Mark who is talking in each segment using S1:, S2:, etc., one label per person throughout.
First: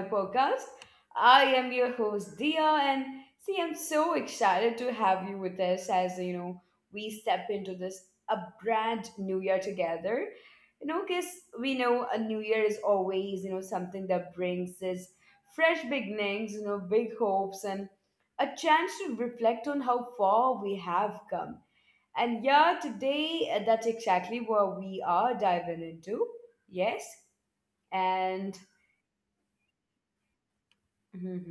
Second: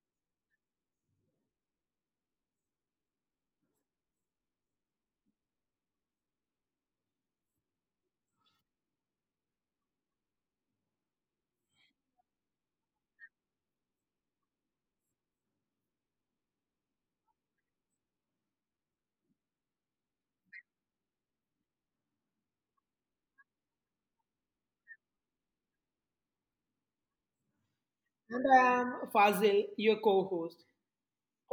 S1: podcast. I am your host Dia, and see, I'm so excited to have you with us as you know we step into this a brand new year together. Because we know a new year is always something that brings this fresh beginnings, big hopes, and a chance to reflect on how far we have come. And yeah, today that's exactly what we are diving into. Yes
S2: And
S1: and
S2: I am Fazil, your co-host.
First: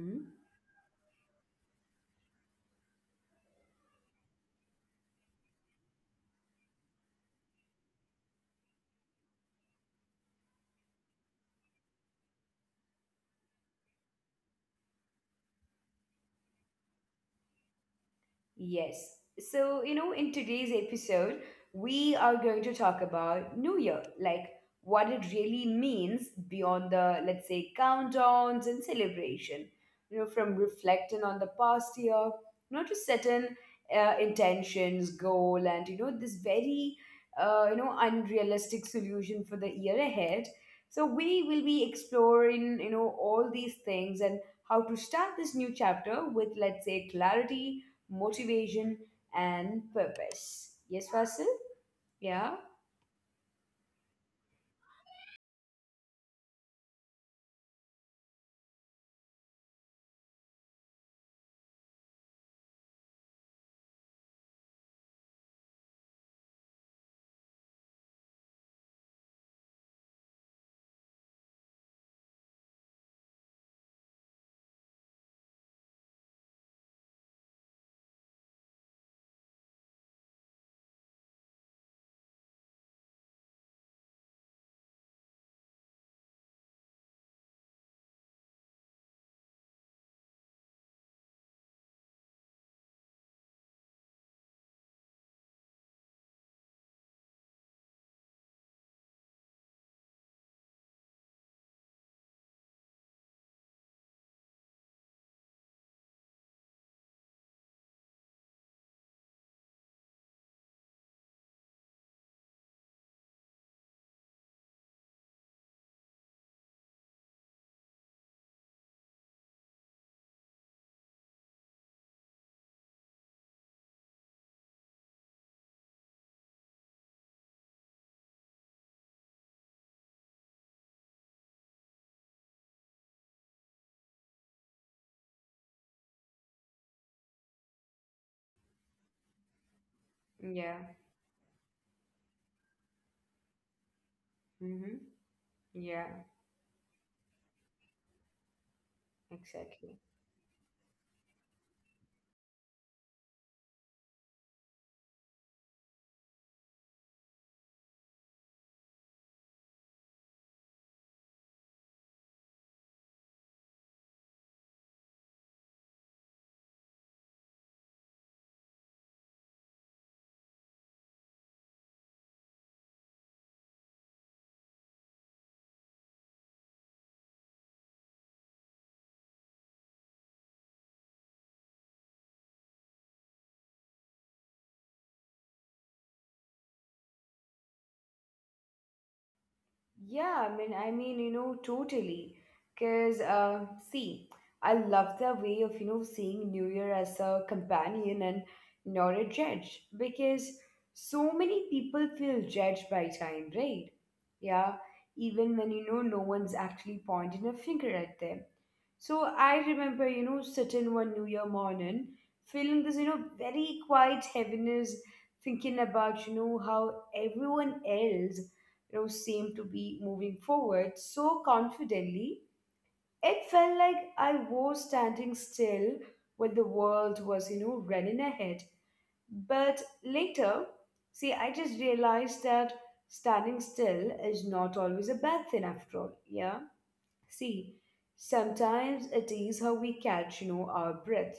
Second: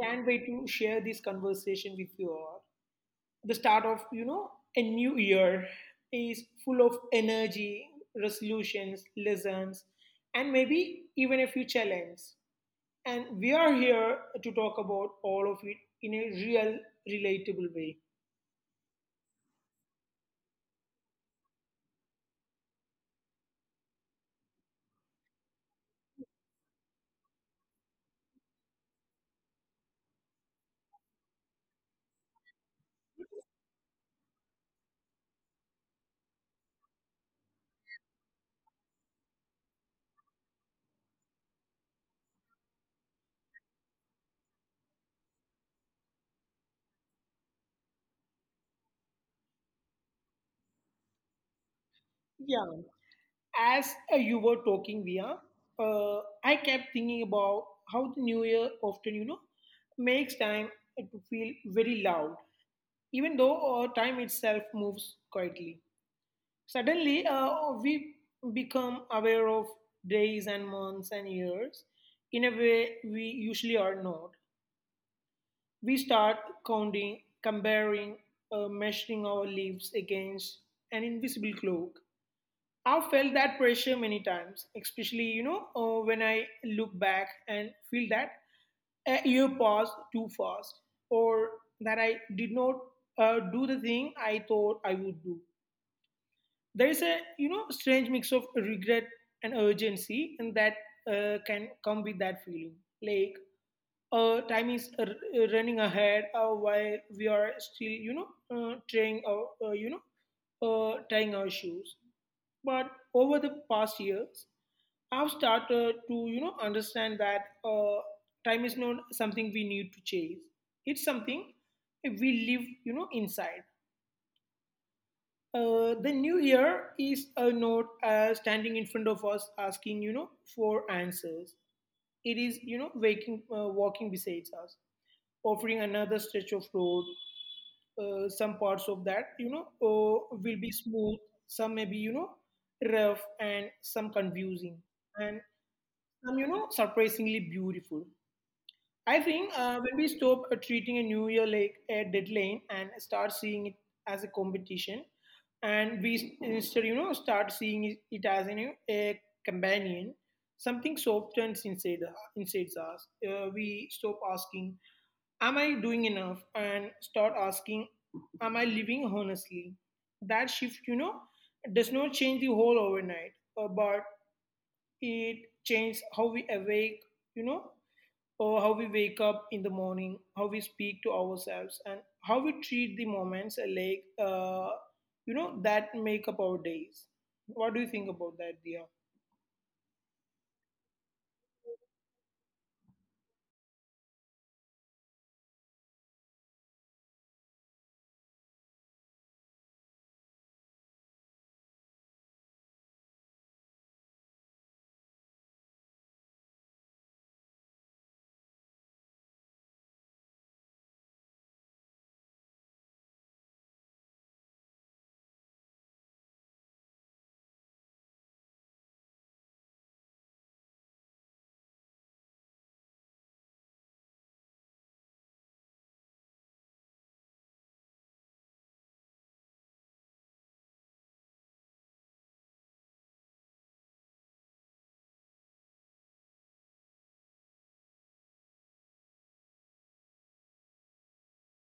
S2: Can't wait to share this conversation with you all. The start of, you know, a new year is full of energy, resolutions, lessons, and maybe even a few challenges. And we are here to talk about all of it in a real, relatable way.
S1: yes. So, in today's episode, we are going to talk about New Year, like what it really means beyond the, let's say, countdowns and celebration. From reflecting on the past year, to setting intentions, goal, and, this very, unrealistic solution for the year ahead. So, we will be exploring, all these things and how to start this new chapter with, let's say, clarity motivation, and purpose. Yes, Fasil? Yeah,
S2: Yeah. As you were talking, Via, I kept thinking about how the new year often, you know, makes time to feel very loud even though time itself moves quietly. Suddenly, we become aware of days and months and years in a way we usually are not. We start counting, comparing, measuring our lives against an invisible clock. I've felt that pressure many times, especially, you know, when I look back and feel that a year passed too fast, or that I did not do the thing I thought I would do. There is a, you know, strange mix of regret and urgency and that can come with that feeling like time is running ahead while we are still, you know, uh, trying our uh, you know tying our shoes. But over the past years I've started to, you know, understand that time is not something we need to chase. It's something we live, you know, inside. The new year is not standing in front of us asking, you know, for answers. It is, you know, walking beside us, offering another stretch of road. Some parts of that, you know, will be
S1: yeah,
S2: smooth. Some may be, you know, rough and some confusing,
S1: mm-hmm.
S2: and
S1: Yeah,
S2: some, you know, surprisingly beautiful. I think when we
S1: exactly.
S2: stop treating a new year like a deadline and start seeing it as a competition, and instead, you know, start seeing it as you a companion, something softens inside us. We stop asking, "Am I doing enough?" and start asking, "Am I living honestly?" That shift, you know, does not change the whole overnight, but it changes how we awake, you know, or how we wake up in the morning, how we speak to ourselves, and how we treat the moments you know, that make up our days. What do you think about that, Dia?
S1: Yeah, I mean, totally. Because, see, I love the way of, seeing New Year as a companion and not a judge. Because so many people feel judged by time, right? Yeah, even when, no one's actually pointing a finger at them. So I remember, sitting one New Year morning, feeling this, very quiet heaviness, thinking about, how everyone else, seemed to be moving forward so confidently. It felt like I was standing still when the world was, running ahead. But later, see, I just realized that standing still is not always a bad thing after all. Yeah. See, sometimes it is how we catch, our breath.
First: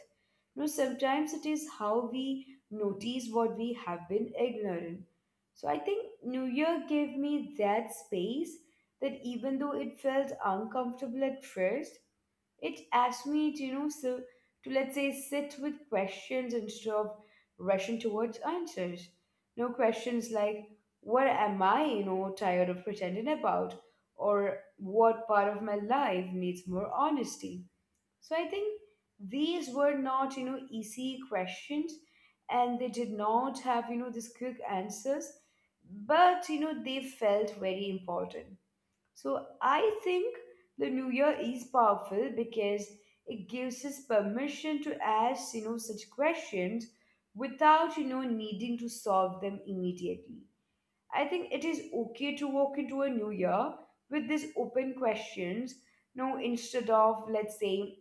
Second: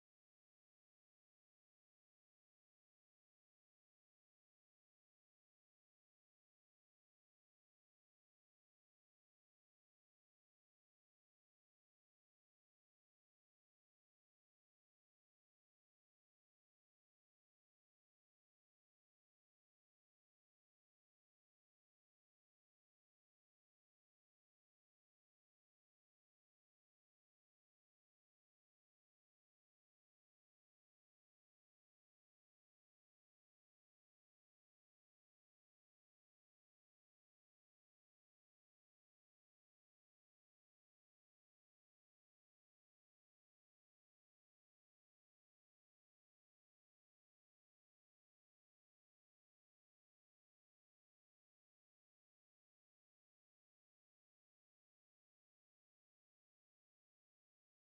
S1: No, sometimes it is how we notice what we have been ignorant. So I think New Year gave me that space that even though it felt uncomfortable at first, it asks me to, so to let's say sit with questions instead of rushing towards answers. No, questions like, what am I, tired of pretending about? Or what part of my life needs more honesty? So I think these were not, easy questions and they did not have, these quick answers, but, they felt very important. So I think the new year is powerful because it gives us permission to ask, such questions without, needing to solve them immediately. I think it is okay to walk into a new year with these open questions, no, instead of, let's say,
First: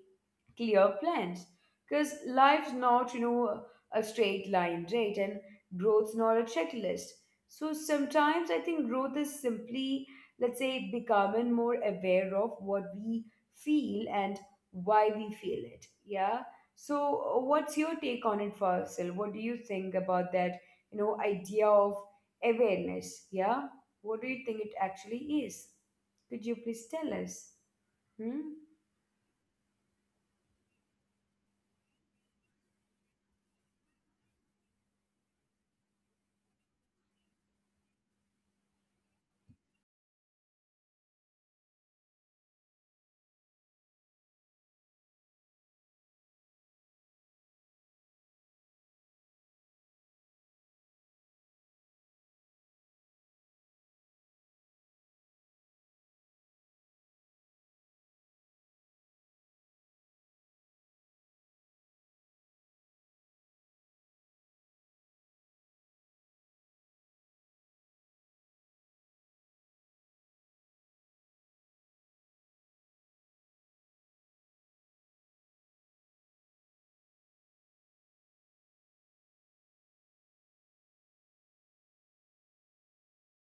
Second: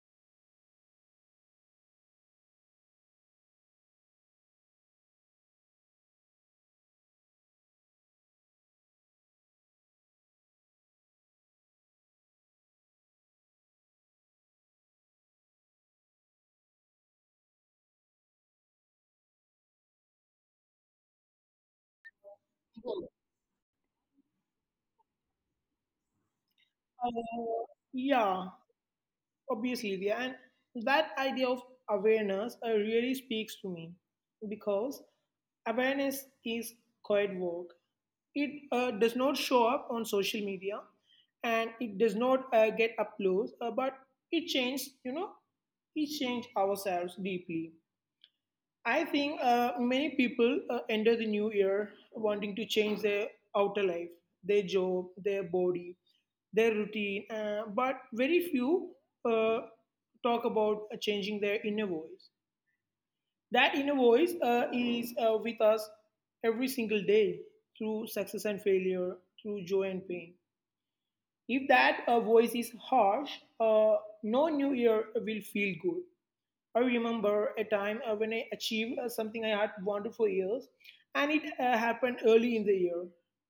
S1: clear plans, because life's not a straight line, right? And growth's not a checklist, so sometimes I think growth is simply, let's say, becoming more aware of what we feel and why we feel it. Yeah. So what's your take on it, Faisal? What do you think about that idea of awareness? Yeah, what do you think it actually is? Could you please
S2: Uh,
S1: tell us? Hmm.
S2: yeah, obviously, yeah. And that idea of awareness really speaks to me because awareness is quiet work. It does not show up on social media, and it does not get applause, but it changed, you know, it changed ourselves deeply. I think many people enter the new year wanting to change their outer life, their job, their body, their routine, but very few uh, talk about changing their inner voice. That inner voice is with us every single day, through success and failure, through joy and pain. If that voice is harsh, uh, no new year will feel good. I remember a time when I achieved something I had wanted for years, and it happened early in the year.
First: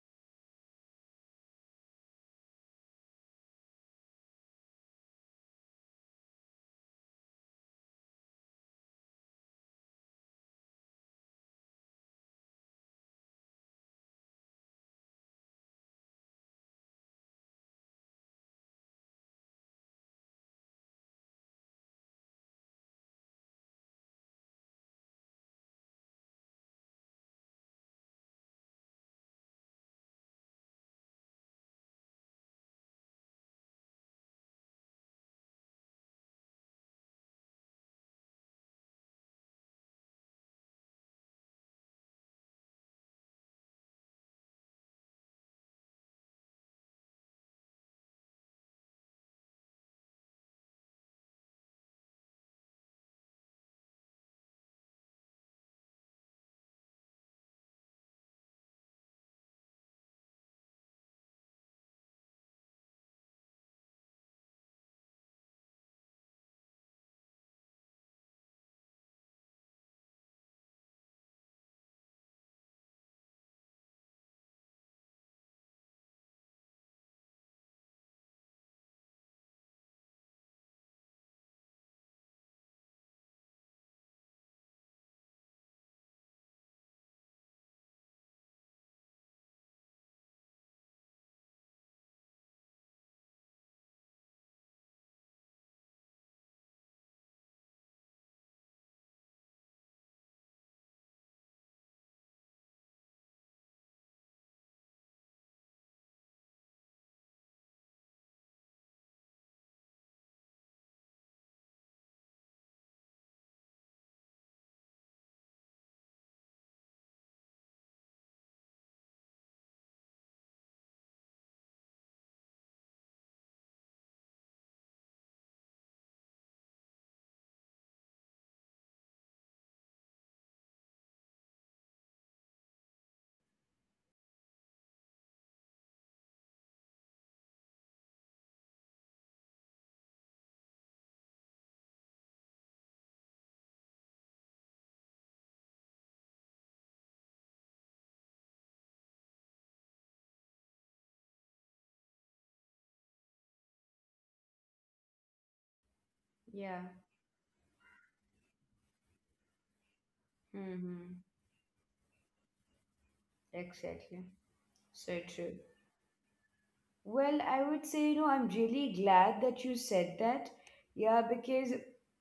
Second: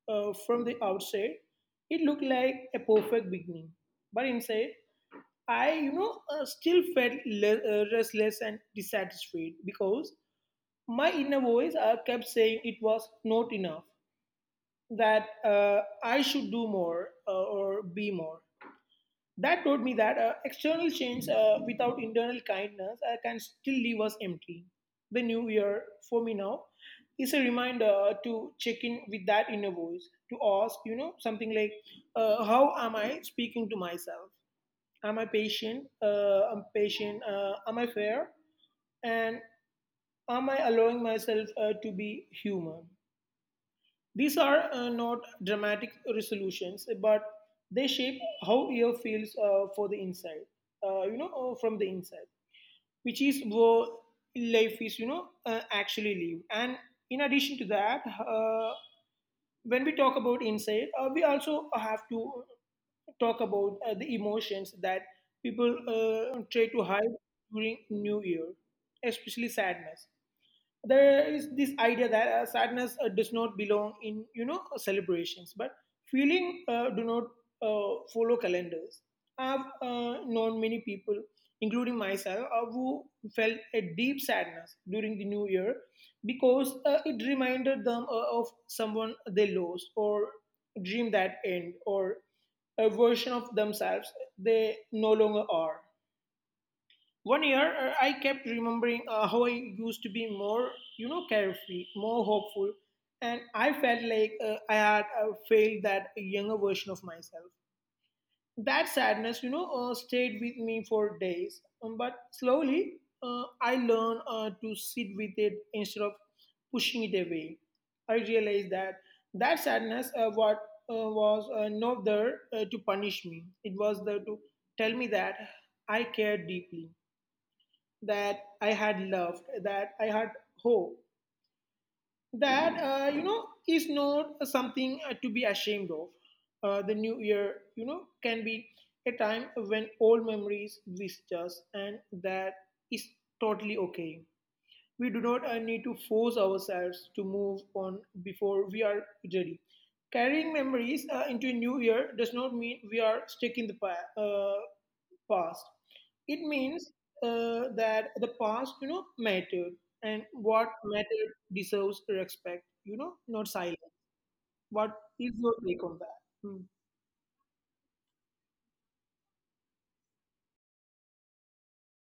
S2: From the outside, it looked like a perfect beginning, but inside, I, you know, still felt restless and dissatisfied because my inner voice kept saying it was not enough, that I should do more or be more. That taught me that external change without internal kindness can still leave us empty. The new year for me now is a reminder to check in with that inner voice, to ask, you know, something like, how am I speaking to myself? Am I patient? I'm patient. Am I fair? And am I allowing myself to be human? These are not dramatic resolutions, but they shape how year feels you know, from the inside, which is where life is, you know, actually live. And in addition to that, when we talk about inside, we also have to talk about the emotions that people try to hide during New Year, especially sadness. There is this idea that sadness does not belong in, you know, celebrations, but feeling do not follow calendars. I've known many people, including myself, who felt a deep sadness during the new year because it reminded them of someone they lost, or dream that end, or a version of themselves they no longer are. One year, I kept remembering how I used to be more, you know, carefree, more hopeful, and I felt like I had failed that younger version of myself. That sadness, you know, stayed with me for days. But slowly, I learned to sit with it instead of pushing it away. I realized that that sadness what was not there to punish me. It was there to tell me that I cared deeply, that I had loved, that I had hope. That, you know, is not something to be ashamed of. The new year, you know, can be a time when old memories visit us, and that is totally okay. We do not need to force ourselves to move on before we are ready. Carrying memories into a new year does not mean we are stuck in the past. It
S1: Yeah.
S2: means that the past, you know, mattered, and what
S1: Hmm.
S2: mattered deserves respect. You know, not silence.
S1: Exactly.
S2: What
S1: So
S2: is your
S1: true.
S2: take on that? Hmm.
S1: Well, I would say, I'm really glad that you said that. Yeah, because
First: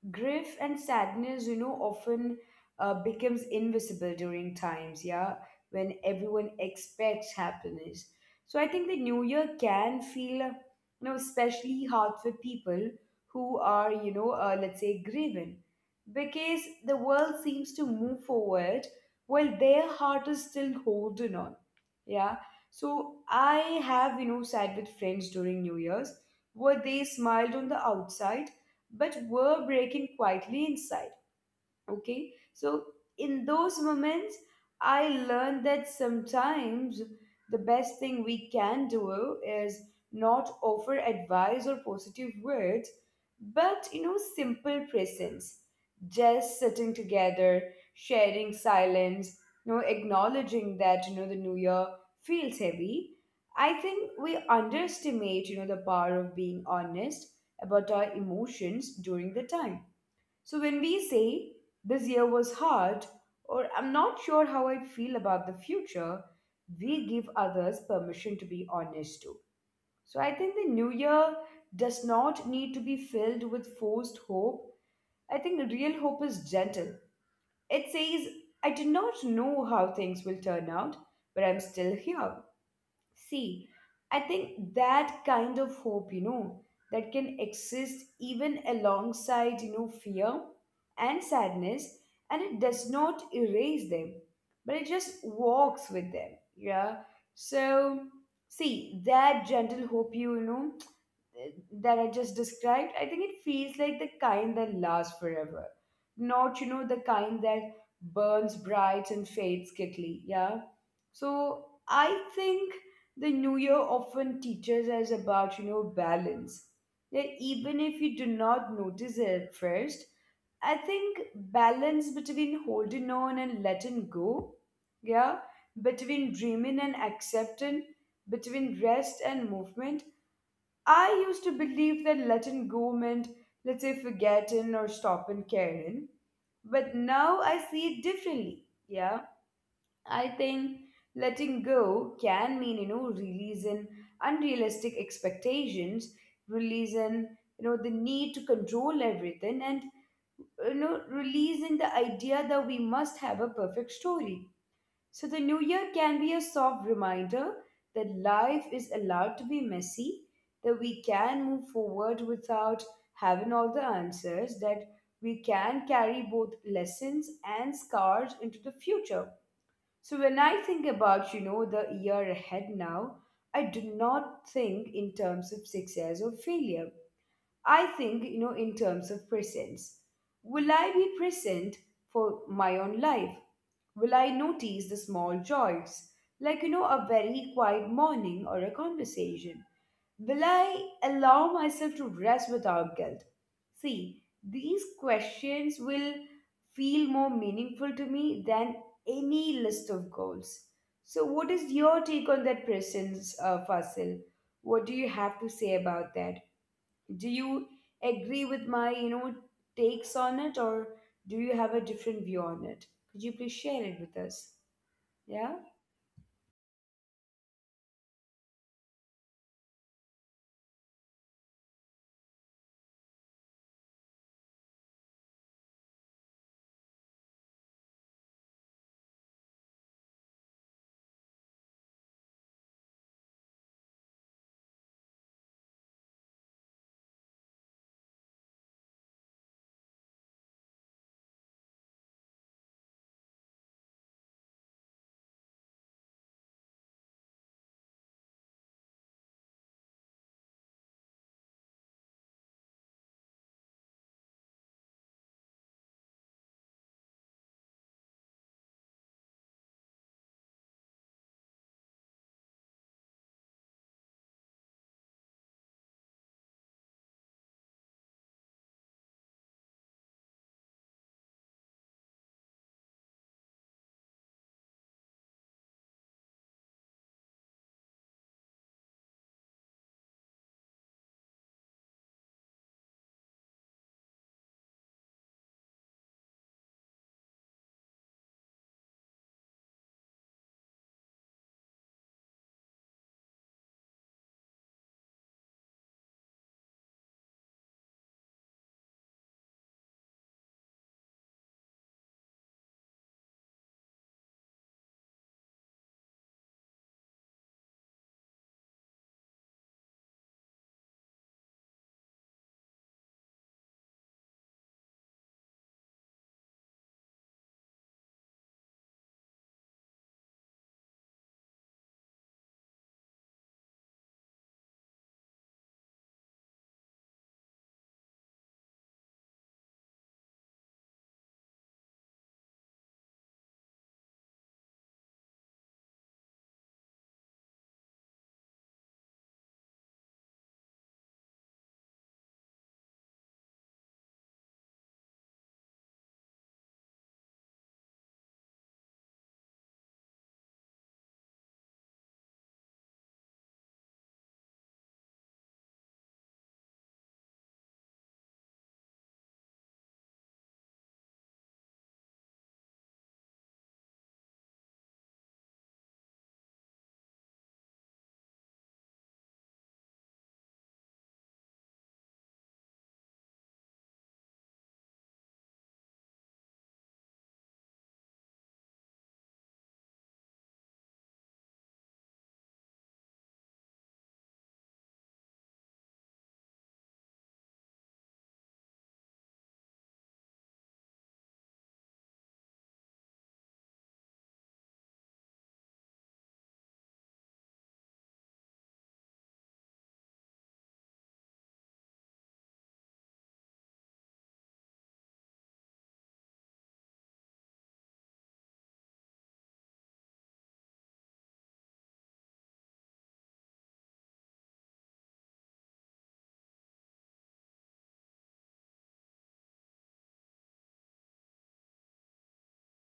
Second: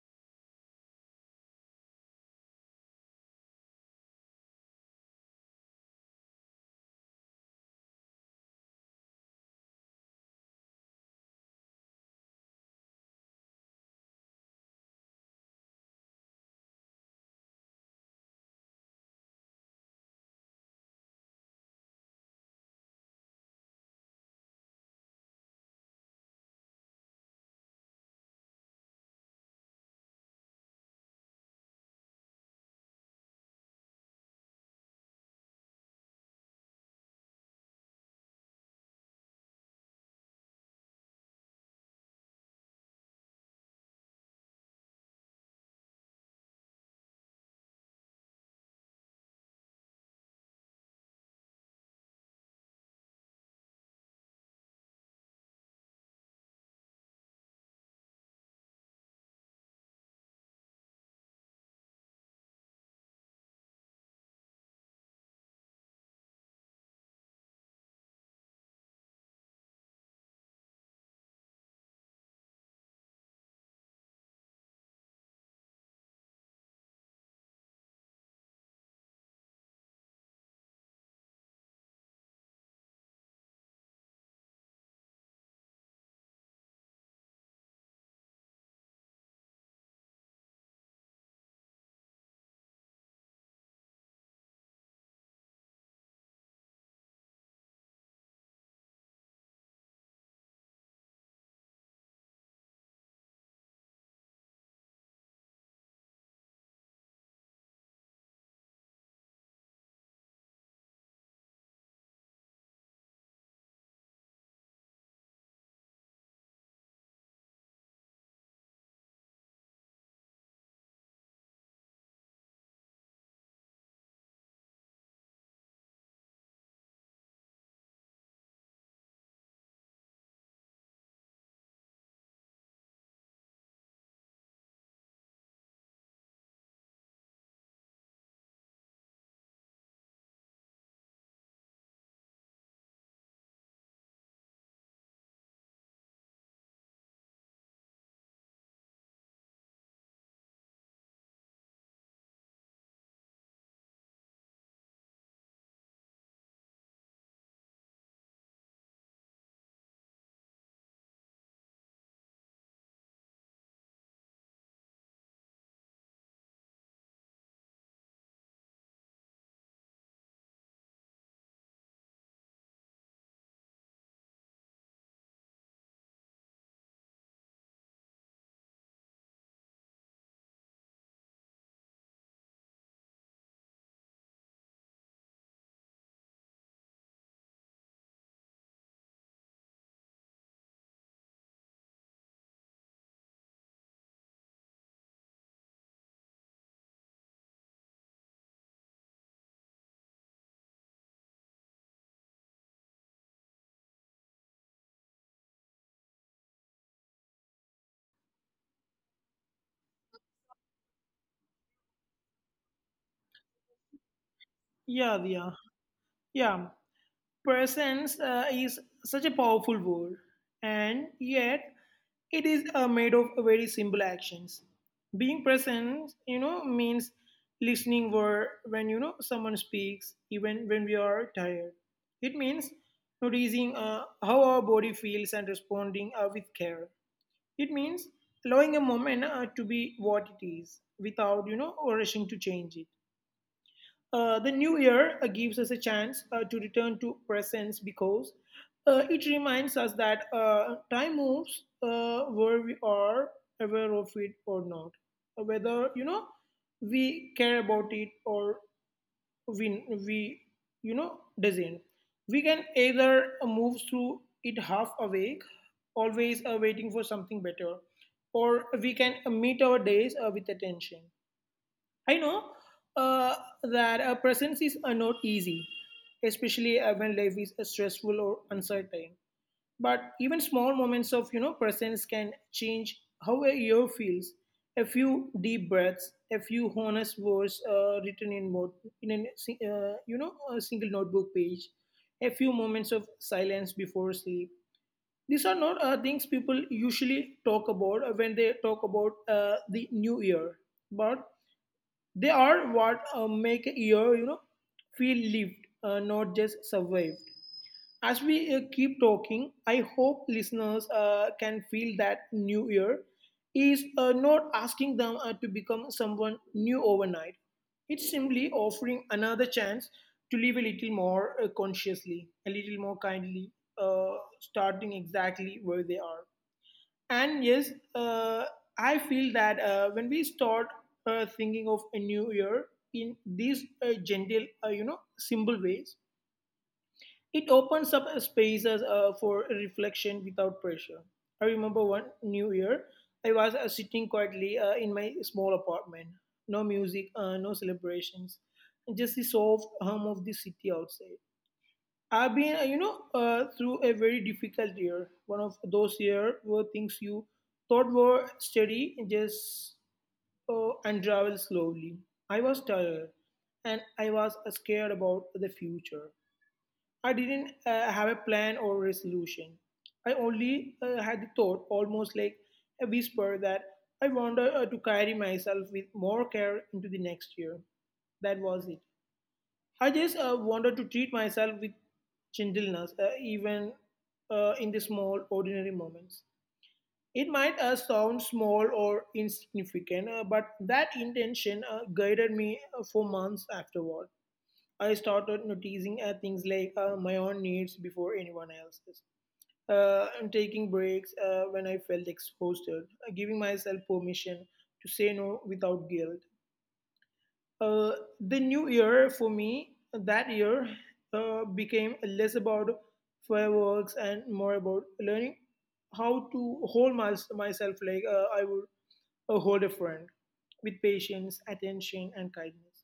S1: grief and sadness, often becomes invisible during times, yeah, when everyone expects happiness. So I think the new year can feel, especially hard for people who are, let's say, grieving, because the world seems to move forward while their heart is still holding on. Yeah, so I have, sat with friends during New Year's where they smiled on the outside but were breaking quietly inside. Okay, so in those moments, I learned that sometimes the best thing we can do is not offer advice or positive words, but simple presence. Just sitting together, sharing silence, acknowledging that the new year feels heavy. I think we underestimate, the power of being honest about our emotions during the time, so when we say this year was hard or I'm not sure how I feel about the future, we give others permission to be honest too. So I think the new year does not need to be filled with forced hope. I think real hope is gentle. It says, I do not know how things will turn out, but I'm still here. See, I think that kind of hope, that can exist even alongside, fear and sadness, and it does not erase them, but it just walks with them. Yeah. So, see, that gentle hope, that I just described, I think it feels like the kind that lasts forever. Not, the kind that burns bright and fades quickly. Yeah. So I think the new year often teaches us about, balance. That even if you do not notice it at first, I think balance between holding on and letting go. Yeah. Between dreaming and accepting, between rest and movement. I used to believe that Latin go meant, let's say, forgotten or stopping caring, but now I see it differently. Yeah, I think letting go can mean releasing unrealistic expectations, releasing the need to control everything, and releasing the idea that we must have a perfect story. So the new year can be a soft reminder that life is allowed to be messy, that we can move forward without having all the answers, that we can carry both lessons and scars into the future. So when I think about, the year ahead now, I do not think in terms of success or failure. I think, in terms of presence. Will I be present for my own life? Will I notice the small joys, like, a very quiet morning or a conversation? Will I allow myself to rest without guilt? See, these questions will feel more meaningful to me than any list of goals. So, what is your take on that presence, Fasil? What do you have to say about that? Do you agree with my, takes on it, or do you have a different view on it? Could you please share it with us?
S2: Yeah, yeah,
S1: Yeah?
S2: yeah. Presence is such a powerful word, and yet it is made of very simple actions. Being present, you know, means listening where when, you know, someone speaks, even when we are tired. It means noticing how our body feels and responding with care. It means allowing a moment to be what it is without, you know, or rushing to change it. The new year gives us a chance to return to presence because it reminds us that time moves where we are aware of it or not, whether, you know, we care about it or we you know doesn't. We can either move through it half awake, always waiting for something better, or we can meet our days with attention. I know uh, that presence is not easy, especially when life is stressful or uncertain. But even small moments of, you know, presence can change how a year feels. A few deep breaths, a few honest words written in mode, in you know, a single notebook page, a few moments of silence before sleep. These are not things people usually talk about when they talk about the new year. But they are what make a year, you know, feel lived, not just survived. As we keep talking, I hope listeners can feel that New Year is not asking them to become someone new overnight. It's simply offering another chance to live a little more consciously, a little more kindly, uh, starting exactly where they are. And yes, I feel that when we start thinking of a new year in these gentle, you know, simple ways, it opens up spaces for reflection without pressure. I remember one new year, I was sitting quietly in my small apartment. No music, no celebrations, just the soft hum of the city outside. I've been, through a very difficult year. One of those years where things you thought were steady just unravel slowly. I was tired, and I was scared about the future. I didn't have a plan or resolution. I only had the thought, almost like a whisper, that I wanted to carry myself with more care into the next year. That was it. I just wanted to treat myself with gentleness, even in the small, ordinary moments. It might sound small or insignificant, but that intention guided me for months afterward. I started noticing things like my own needs before anyone else's, and taking breaks when I felt exhausted, giving myself permission to say no without guilt. uh, the new year for me, that year, became less about fireworks and more about learning how to hold myself like I would hold a friend, with patience, attention, and kindness.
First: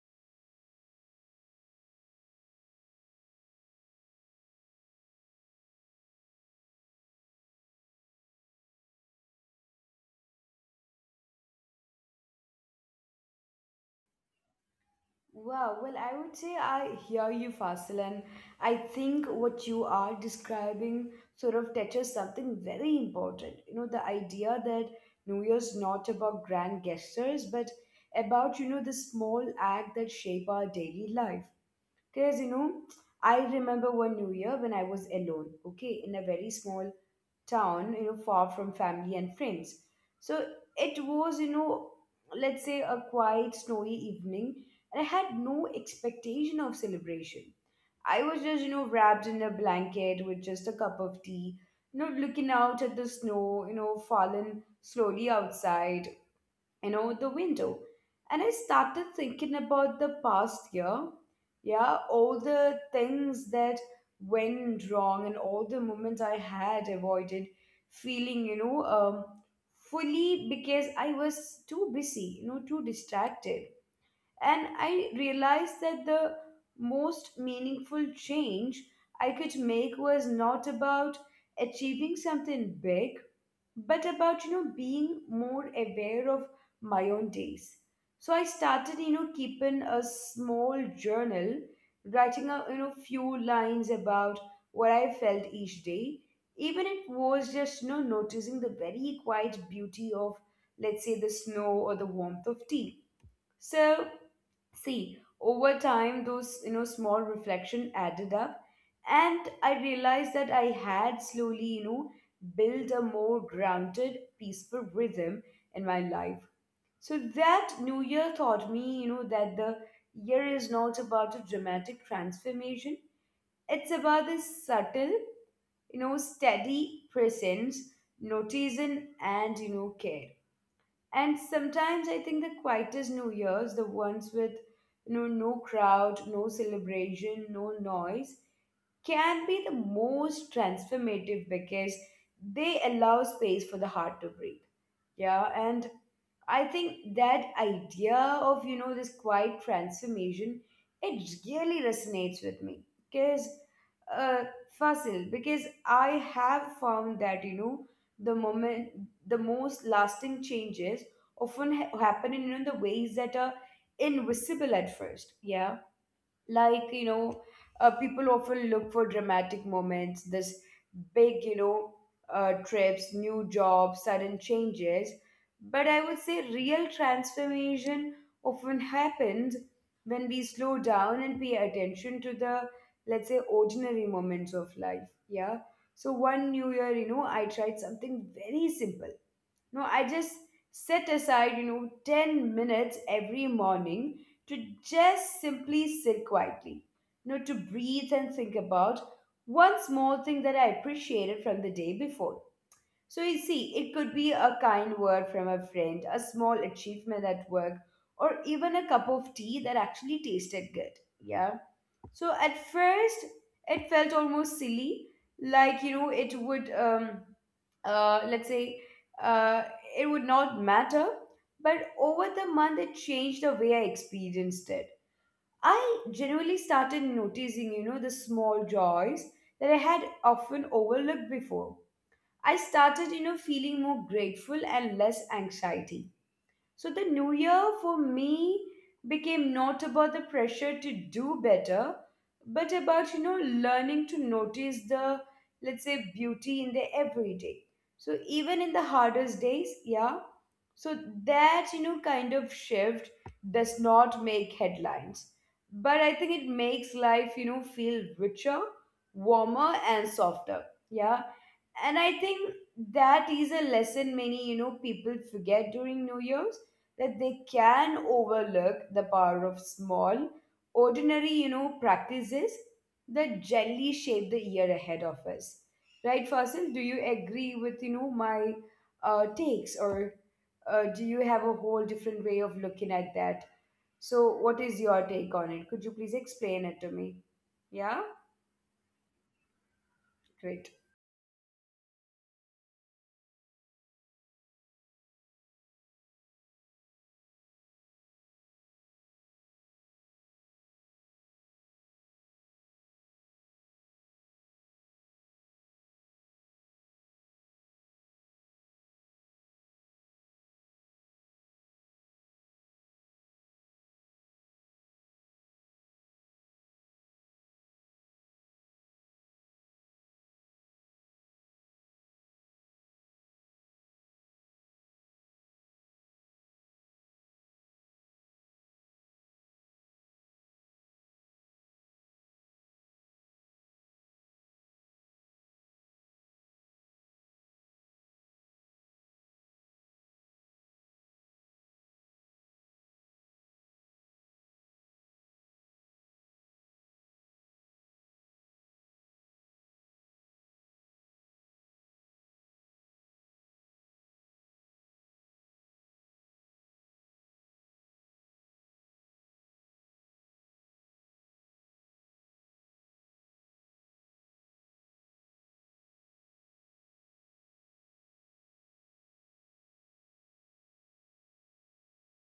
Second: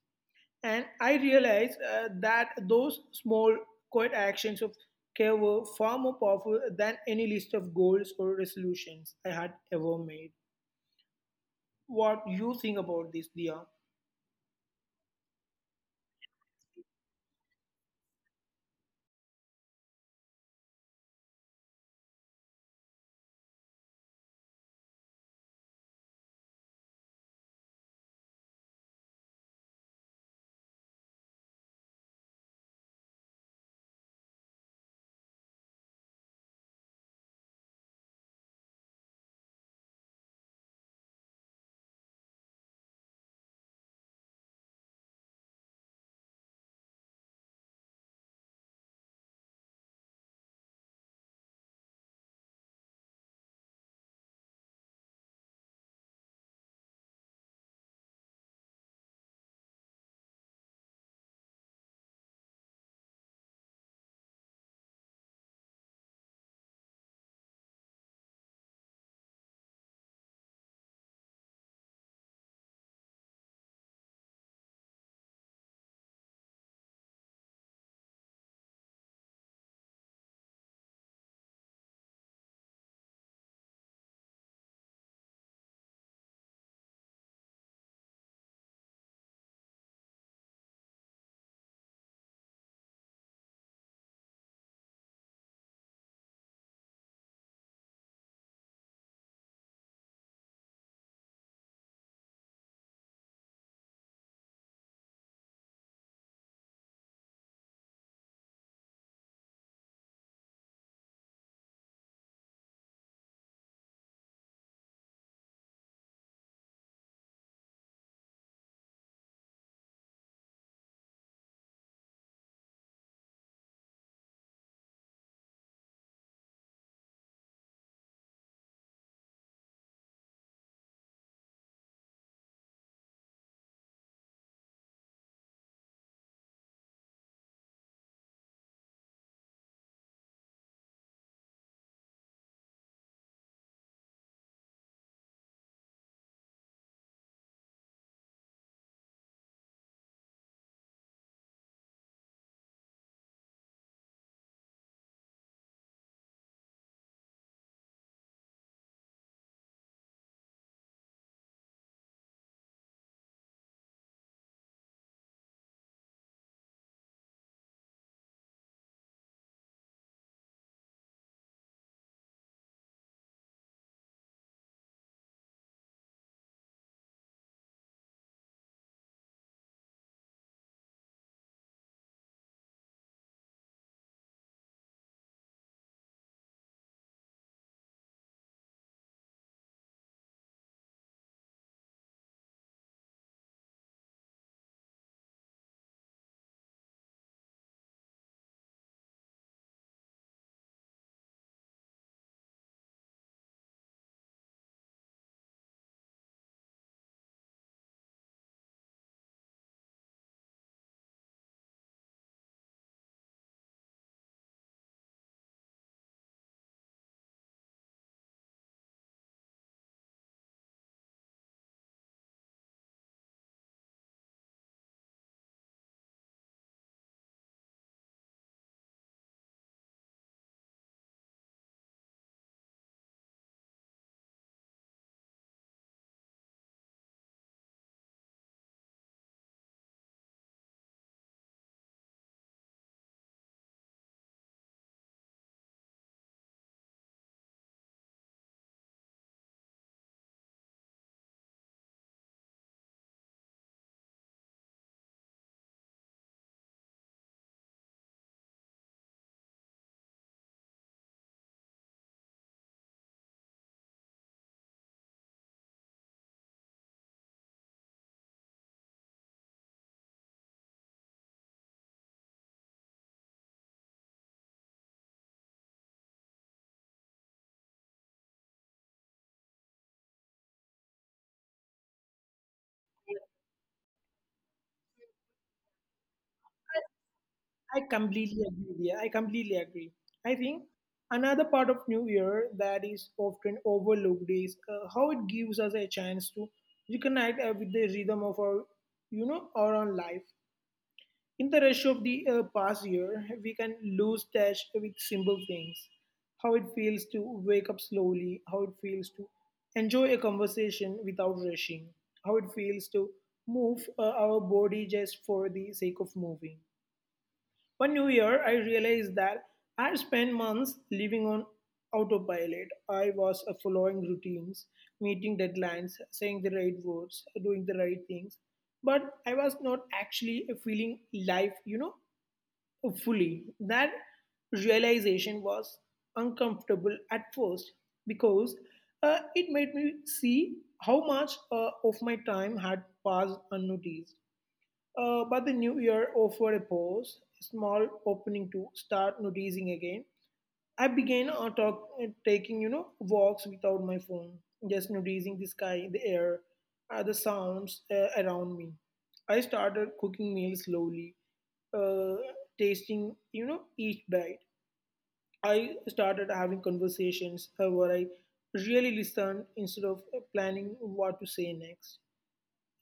S2: And I realized that those small, quiet actions of care were far more powerful than any list of goals or resolutions I had ever made. What you think about this, Dia?
S1: Wow, well, I would say I hear you, Fasil, and I think what you are describing sort of touches something very important. You know, the idea that New Year's not about grand gestures, but about, the small act that shape our daily life. Because, I remember one New Year when I was alone, okay, in a very small town, far from family and friends. So it was, let's say, a quiet, snowy evening, and I had no expectation of celebration. I was just, wrapped in a blanket with just a cup of tea, looking out at the snow, fallen slowly outside, the window. And I started thinking about the past year. Yeah, all the things that went wrong and all the moments I had avoided feeling fully, because I was too busy, too distracted. And I realized that the most meaningful change I could make was not about achieving something big, but about being more aware of my own days. So I started, keeping a small journal, writing a few lines about what I felt each day, even it was just noticing the very quiet beauty of, let's say, the snow or the warmth of tea. So, see, over time those small reflection added up, and I realized that I had slowly built a more grounded peaceful rhythm in my life. So that new year taught me that the year is not about a dramatic transformation. It's about this subtle steady presence, noticing and care. And sometimes I think the quietest New Year's, the ones with no crowd, no celebration, no noise, can be the most transformative because they allow space for the heart to breathe. Yeah, and I think that idea of, this quiet transformation, it really resonates with me. Because, uh, Fasil, because I have found that, the moment, the most lasting changes often happen in, the ways that are invisible at first. Yeah, like people often look for dramatic moments, this big, trips, new jobs, sudden changes. But I would say real transformation often happens when we slow down and pay attention to the, let's say, ordinary moments of life. Yeah. So one new year, I tried something very simple. No, I just set aside, 10 minutes every morning to just simply sit quietly, to breathe and think about one small thing that I appreciated from the day before. So, you see, it could be a kind word from a friend, a small achievement at work, or even a cup of tea that actually tasted good. Yeah. So, at first, it felt almost silly, like, you know, it would. Let's say uh, it would not matter, but over the month it changed the way I experienced it. I genuinely started noticing the small joys that I had often overlooked before. I started feeling more grateful and less anxiety. So the new year for me became not about the pressure to do better, but about, learning to notice the beauty in the everyday. So even in the hardest days, yeah. So that, kind of shift does not make headlines, but I think it makes life, feel richer, warmer, and softer. Yeah, and I think that is a lesson many, people forget during new year's, that they can overlook the power of small, ordinary, practices that gently shape the year ahead of us. Right, Fasil, do you agree with, you know my takes or do you have a whole different way of looking at that? So what is your take on it? Could you please explain it to me?
S2: I
S1: Yeah.
S2: completely agree. Yeah, I completely agree. I think
S1: Great.
S2: another part of New Year that is often overlooked is how it gives us a chance to reconnect with the rhythm of our our own life. In the rush of the past year, we can lose touch with simple things. How it feels to wake up slowly, how it feels to enjoy a conversation without rushing, how it feels to move our body just for the sake of moving. One new year, I realized that I spent months living on autopilot. I was following routines, meeting deadlines, saying the right words, doing the right things, but I was not actually feeling life fully. That realization was uncomfortable at first because it made me see how much of my time had passed unnoticed. But the new year offered a pause, a small opening to start noticing again. I began taking, walks without my phone, just noticing the sky, the air, the sounds around me. I started cooking meals slowly, uh, tasting, each bite. I started having conversations where I really listened instead of planning what to say next.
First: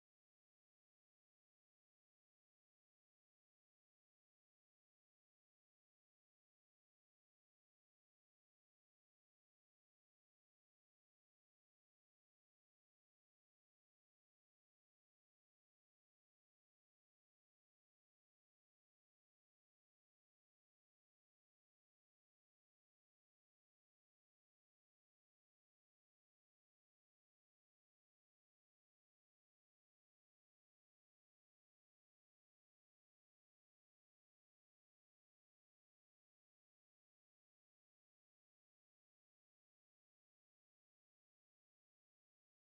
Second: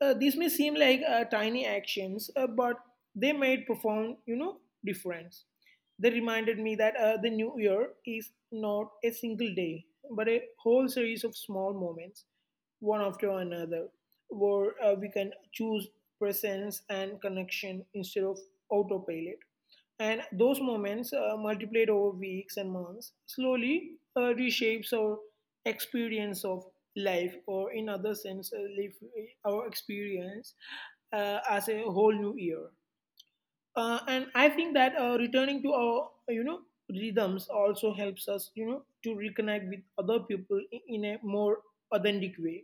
S2: This may seem like tiny actions, but they made profound difference. They reminded me that the new year is not a single day, but a whole series of small moments, one after another, where we can choose presence and connection instead of autopilot. And those moments, multiplied over weeks and months, slowly reshapes our experience of life, or in other sense live our experience as a whole new year. And I think that returning to our rhythms also helps us to reconnect with other people in a more authentic way.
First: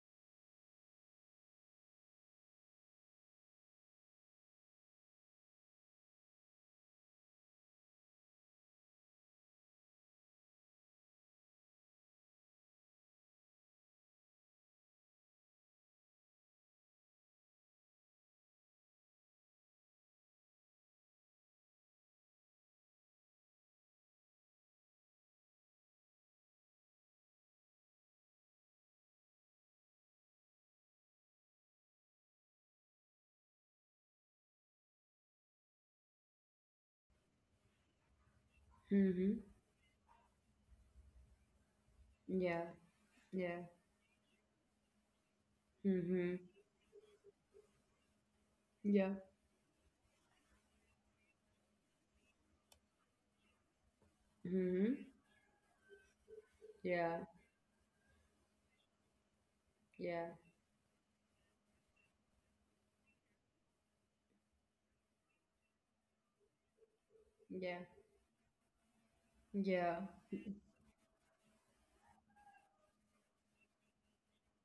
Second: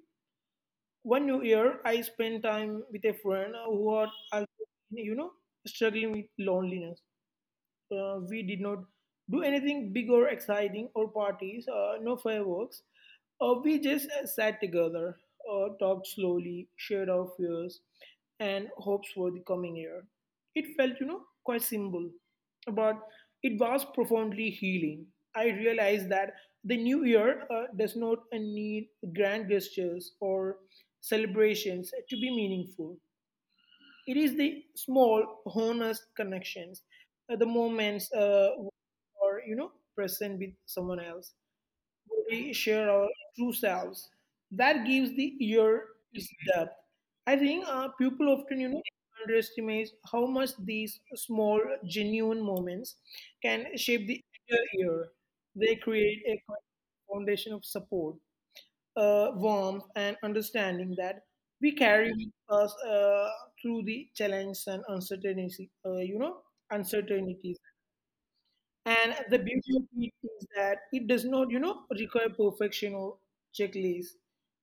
S2: One new year I spent time with a friend who had also, you know struggling with loneliness. We did not do anything big or exciting or parties, no fireworks. We just sat together, talked slowly, shared our fears and hopes for the coming year. It felt, quite simple, but it was profoundly healing. I realized that the new year does not need grand gestures or celebrations to be meaningful. It is the small, honest connections, the moments or
S1: Mm-hmm.
S2: present with someone else. We
S1: Yeah,
S2: share our true
S1: yeah.
S2: selves. That gives the ear its
S1: Mm-hmm.
S2: depth. I think people often underestimate how much these small, genuine moments can shape the entire
S1: Mm-hmm.
S2: year. They create a
S1: Yeah,
S2: foundation of support, warmth and
S1: yeah,
S2: understanding that we carry with us through the challenges and uncertainty, uncertainties.
S1: yeah,
S2: And the beauty of
S1: yeah.
S2: it is that it does not, require perfection or checklist.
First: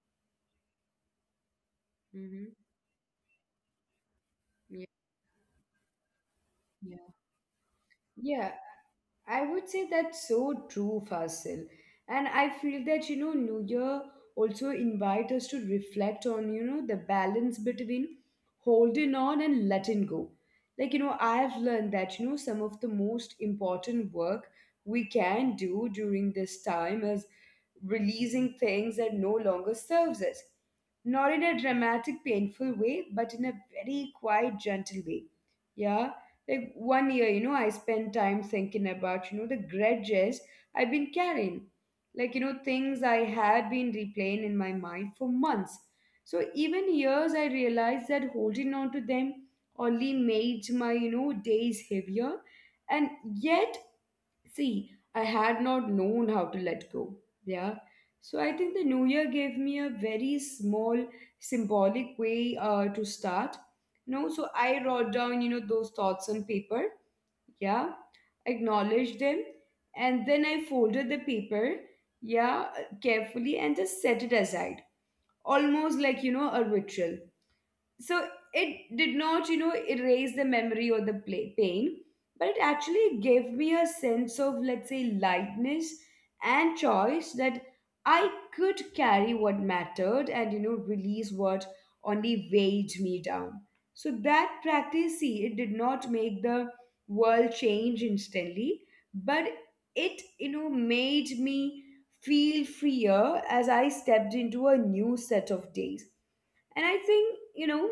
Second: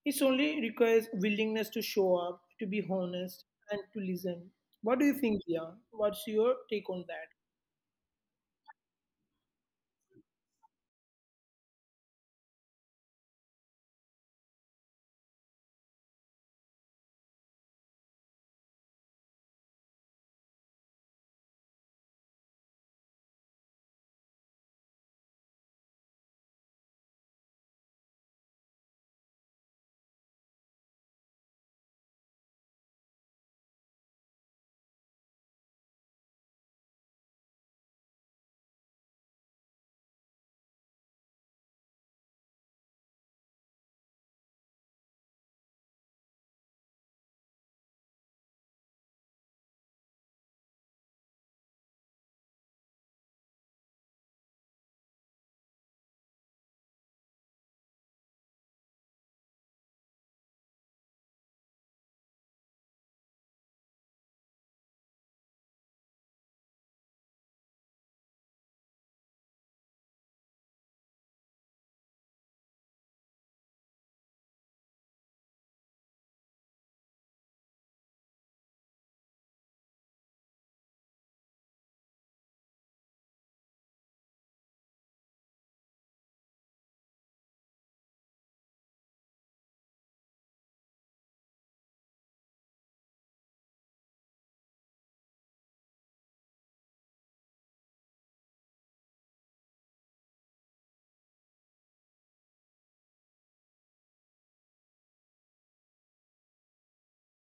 S2: It only requires willingness to show up,
S1: Mm-hmm.
S2: to be honest, and to listen. What do you think, Dia? What's your take
S1: Yeah,
S2: on that?
S1: yeah. I would say that's so true, Fasil. And I feel that, New Year also invite us to reflect on, the balance between holding on and letting go. I have learned that, some of the most important work we can do during this time is releasing things that no longer serves us. Not in a dramatic, painful way, but in a very quiet, gentle way. Yeah. Like one year, I spent time thinking about, the grudges I've been carrying. Things I had been replaying in my mind for months. So even years, I realized that holding on to them only made my, days heavier. And yet, see, I had not known how to let go. Yeah. So I think the new year gave me a very small symbolic way to start. No, so I wrote down, those thoughts on paper. Yeah. Acknowledged them. And then I folded the paper. Yeah. Carefully and just set it aside. Almost like, a ritual. So it did not, erase the memory or the pain, but it actually gave me a sense of, let's say lightness and choice, that I could carry what mattered and, release what only weighed me down. So that practice, see, it did not make the world change instantly, but it, made me feel freer as I stepped into a new set of days. And I think,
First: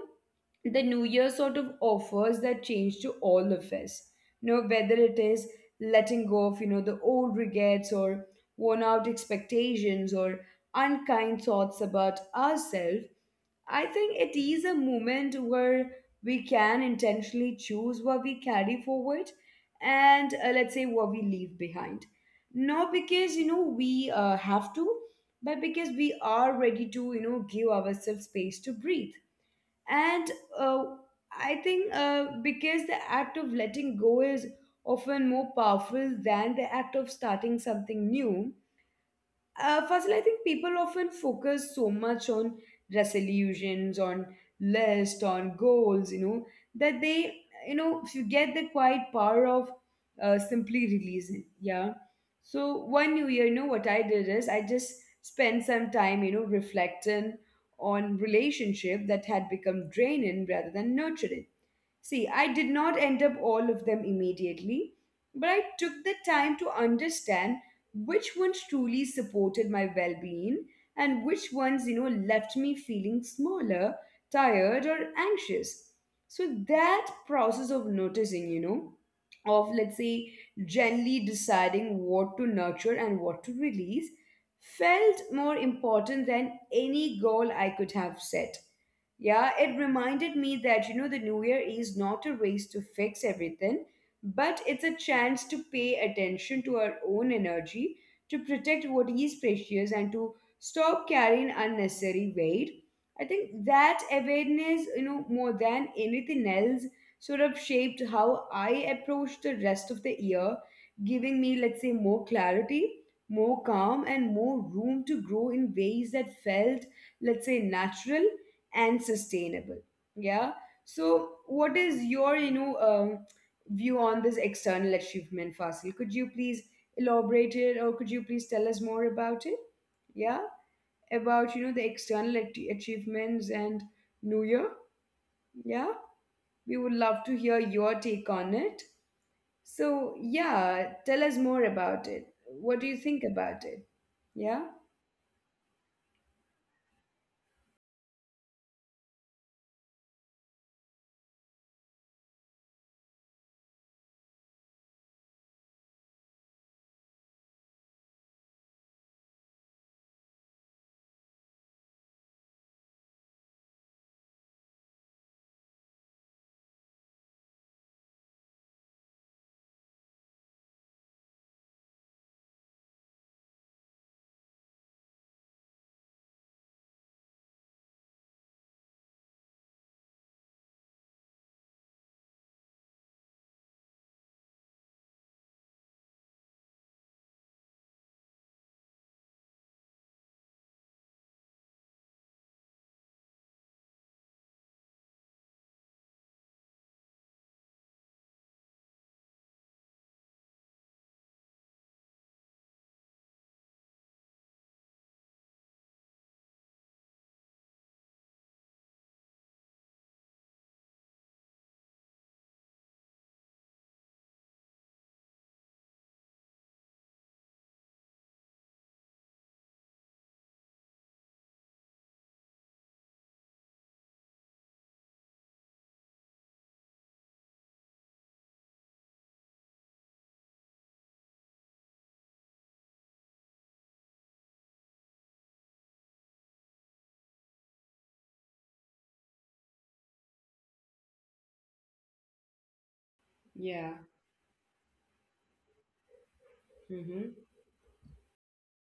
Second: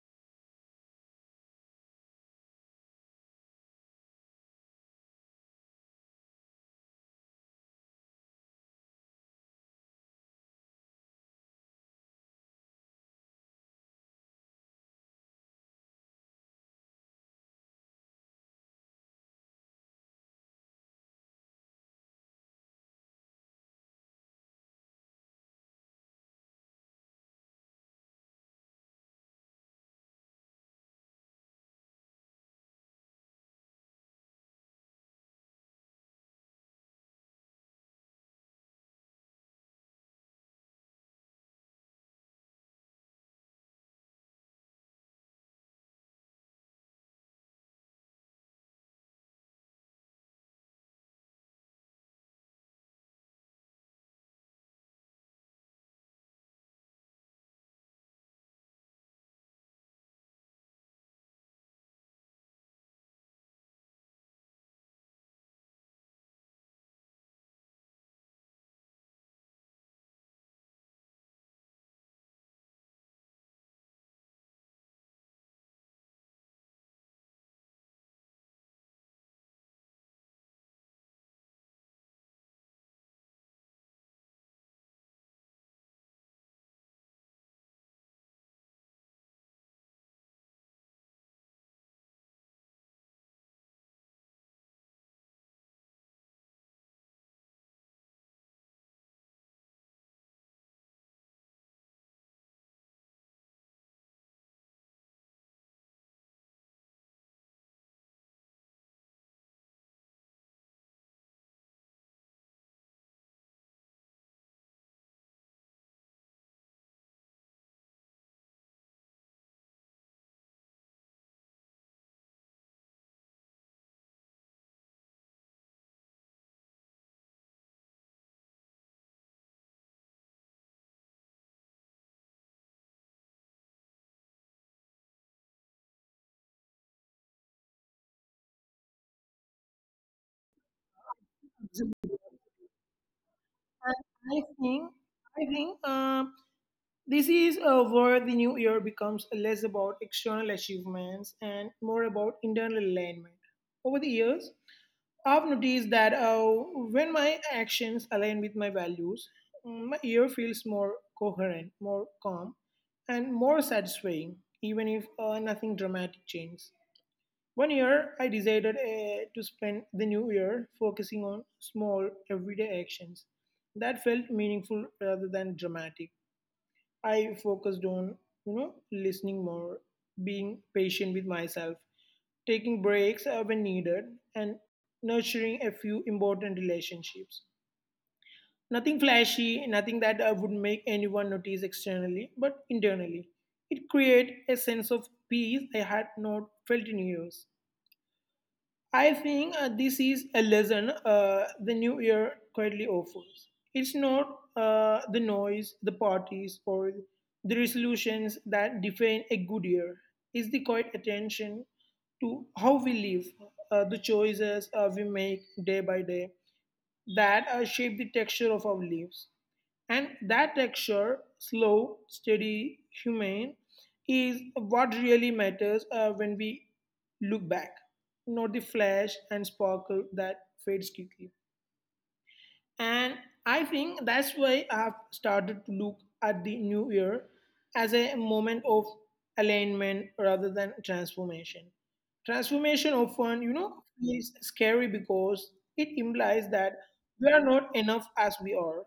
S1: the new year sort of offers that change to all of us, whether it is letting go of, the old regrets, or worn out expectations, or unkind thoughts about ourselves. I think it is a moment where we can intentionally choose what we carry forward and let's say what we leave behind, not because, you know, we have to, but because we are ready to, give ourselves space to breathe. And uh, i think uh, because the act of letting go is often more powerful than the act of starting something new. Firstly, I think people often focus so much on resolutions, on list, on goals, that they forget the quiet power of simply releasing. Yeah. So one New Year, what I did is I just spent some time, reflecting on relationship that had become draining rather than nurturing. See, I did not end up all of them immediately, but I took the time to understand which ones truly supported my well being, and which ones, left me feeling smaller, tired, or anxious. So that process of noticing, you know, of let's say gently deciding what to nurture and what to release felt more important than any goal I could have set. Yeah, it reminded me that, the new year is not a race to fix everything, but it's a chance to pay attention to our own energy, to protect what is precious, and to stop carrying unnecessary weight. I think that awareness, more than anything else, sort of shaped how I approach the rest of the year, giving me, more clarity, more calm, and more room to grow in ways that felt, natural and sustainable. Yeah, so what is your view on this external achievement, Fasil? Could you please elaborate it, or could you please tell us more about it? Yeah, about, you know, the achievements and new year. Yeah, we would love to hear your take on it. So yeah, tell us more about it.
S2: Absolutely.
S1: What do you think about it?
S2: And I
S1: Yeah.
S2: think, I think this is where the new year becomes less about external achievements and more about internal alignment. Over the years, I've noticed that when my actions align with my values, my year feels more coherent, more calm, and more satisfying, even if nothing dramatic changes. One year, I decided to spend the new year focusing on small, everyday actions that felt meaningful rather than dramatic. I focused on, listening more, being patient with myself, taking breaks when needed, and nurturing a few important relationships. Nothing flashy, nothing that would make anyone notice externally, but internally. It created a sense of peace I had not felt in years. I think this is a lesson the new year quietly offers. It's not the noise, the parties, or the resolutions that define a good year. It's the quiet attention to how we live, the choices we make day by day that shape the texture of our lives. And that texture, slow, steady, humane, is what really matters when we look back, not the flash and sparkle that fades quickly. And I think that's why I've started to look at the new year as a moment of alignment rather than transformation. Transformation often,
S1: Yeah.
S2: is scary because it implies that
S1: Mm-hmm.
S2: we are not enough as we are.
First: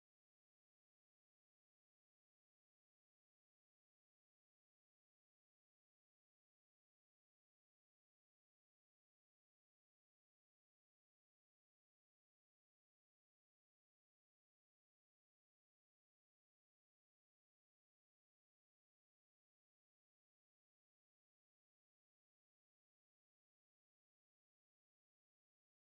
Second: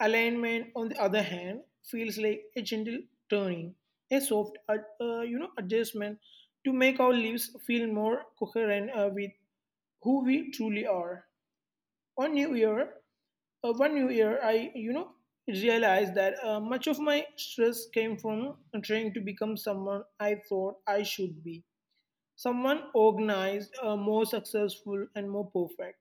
S2: Alignment, on the other hand, feels like a gentle turning, a soft, adjustment to make our lives feel more coherent with who we truly are. On New Year, one New Year, I, realized that much of my stress came from trying to become someone I thought I should be, someone organized, more successful, and more perfect.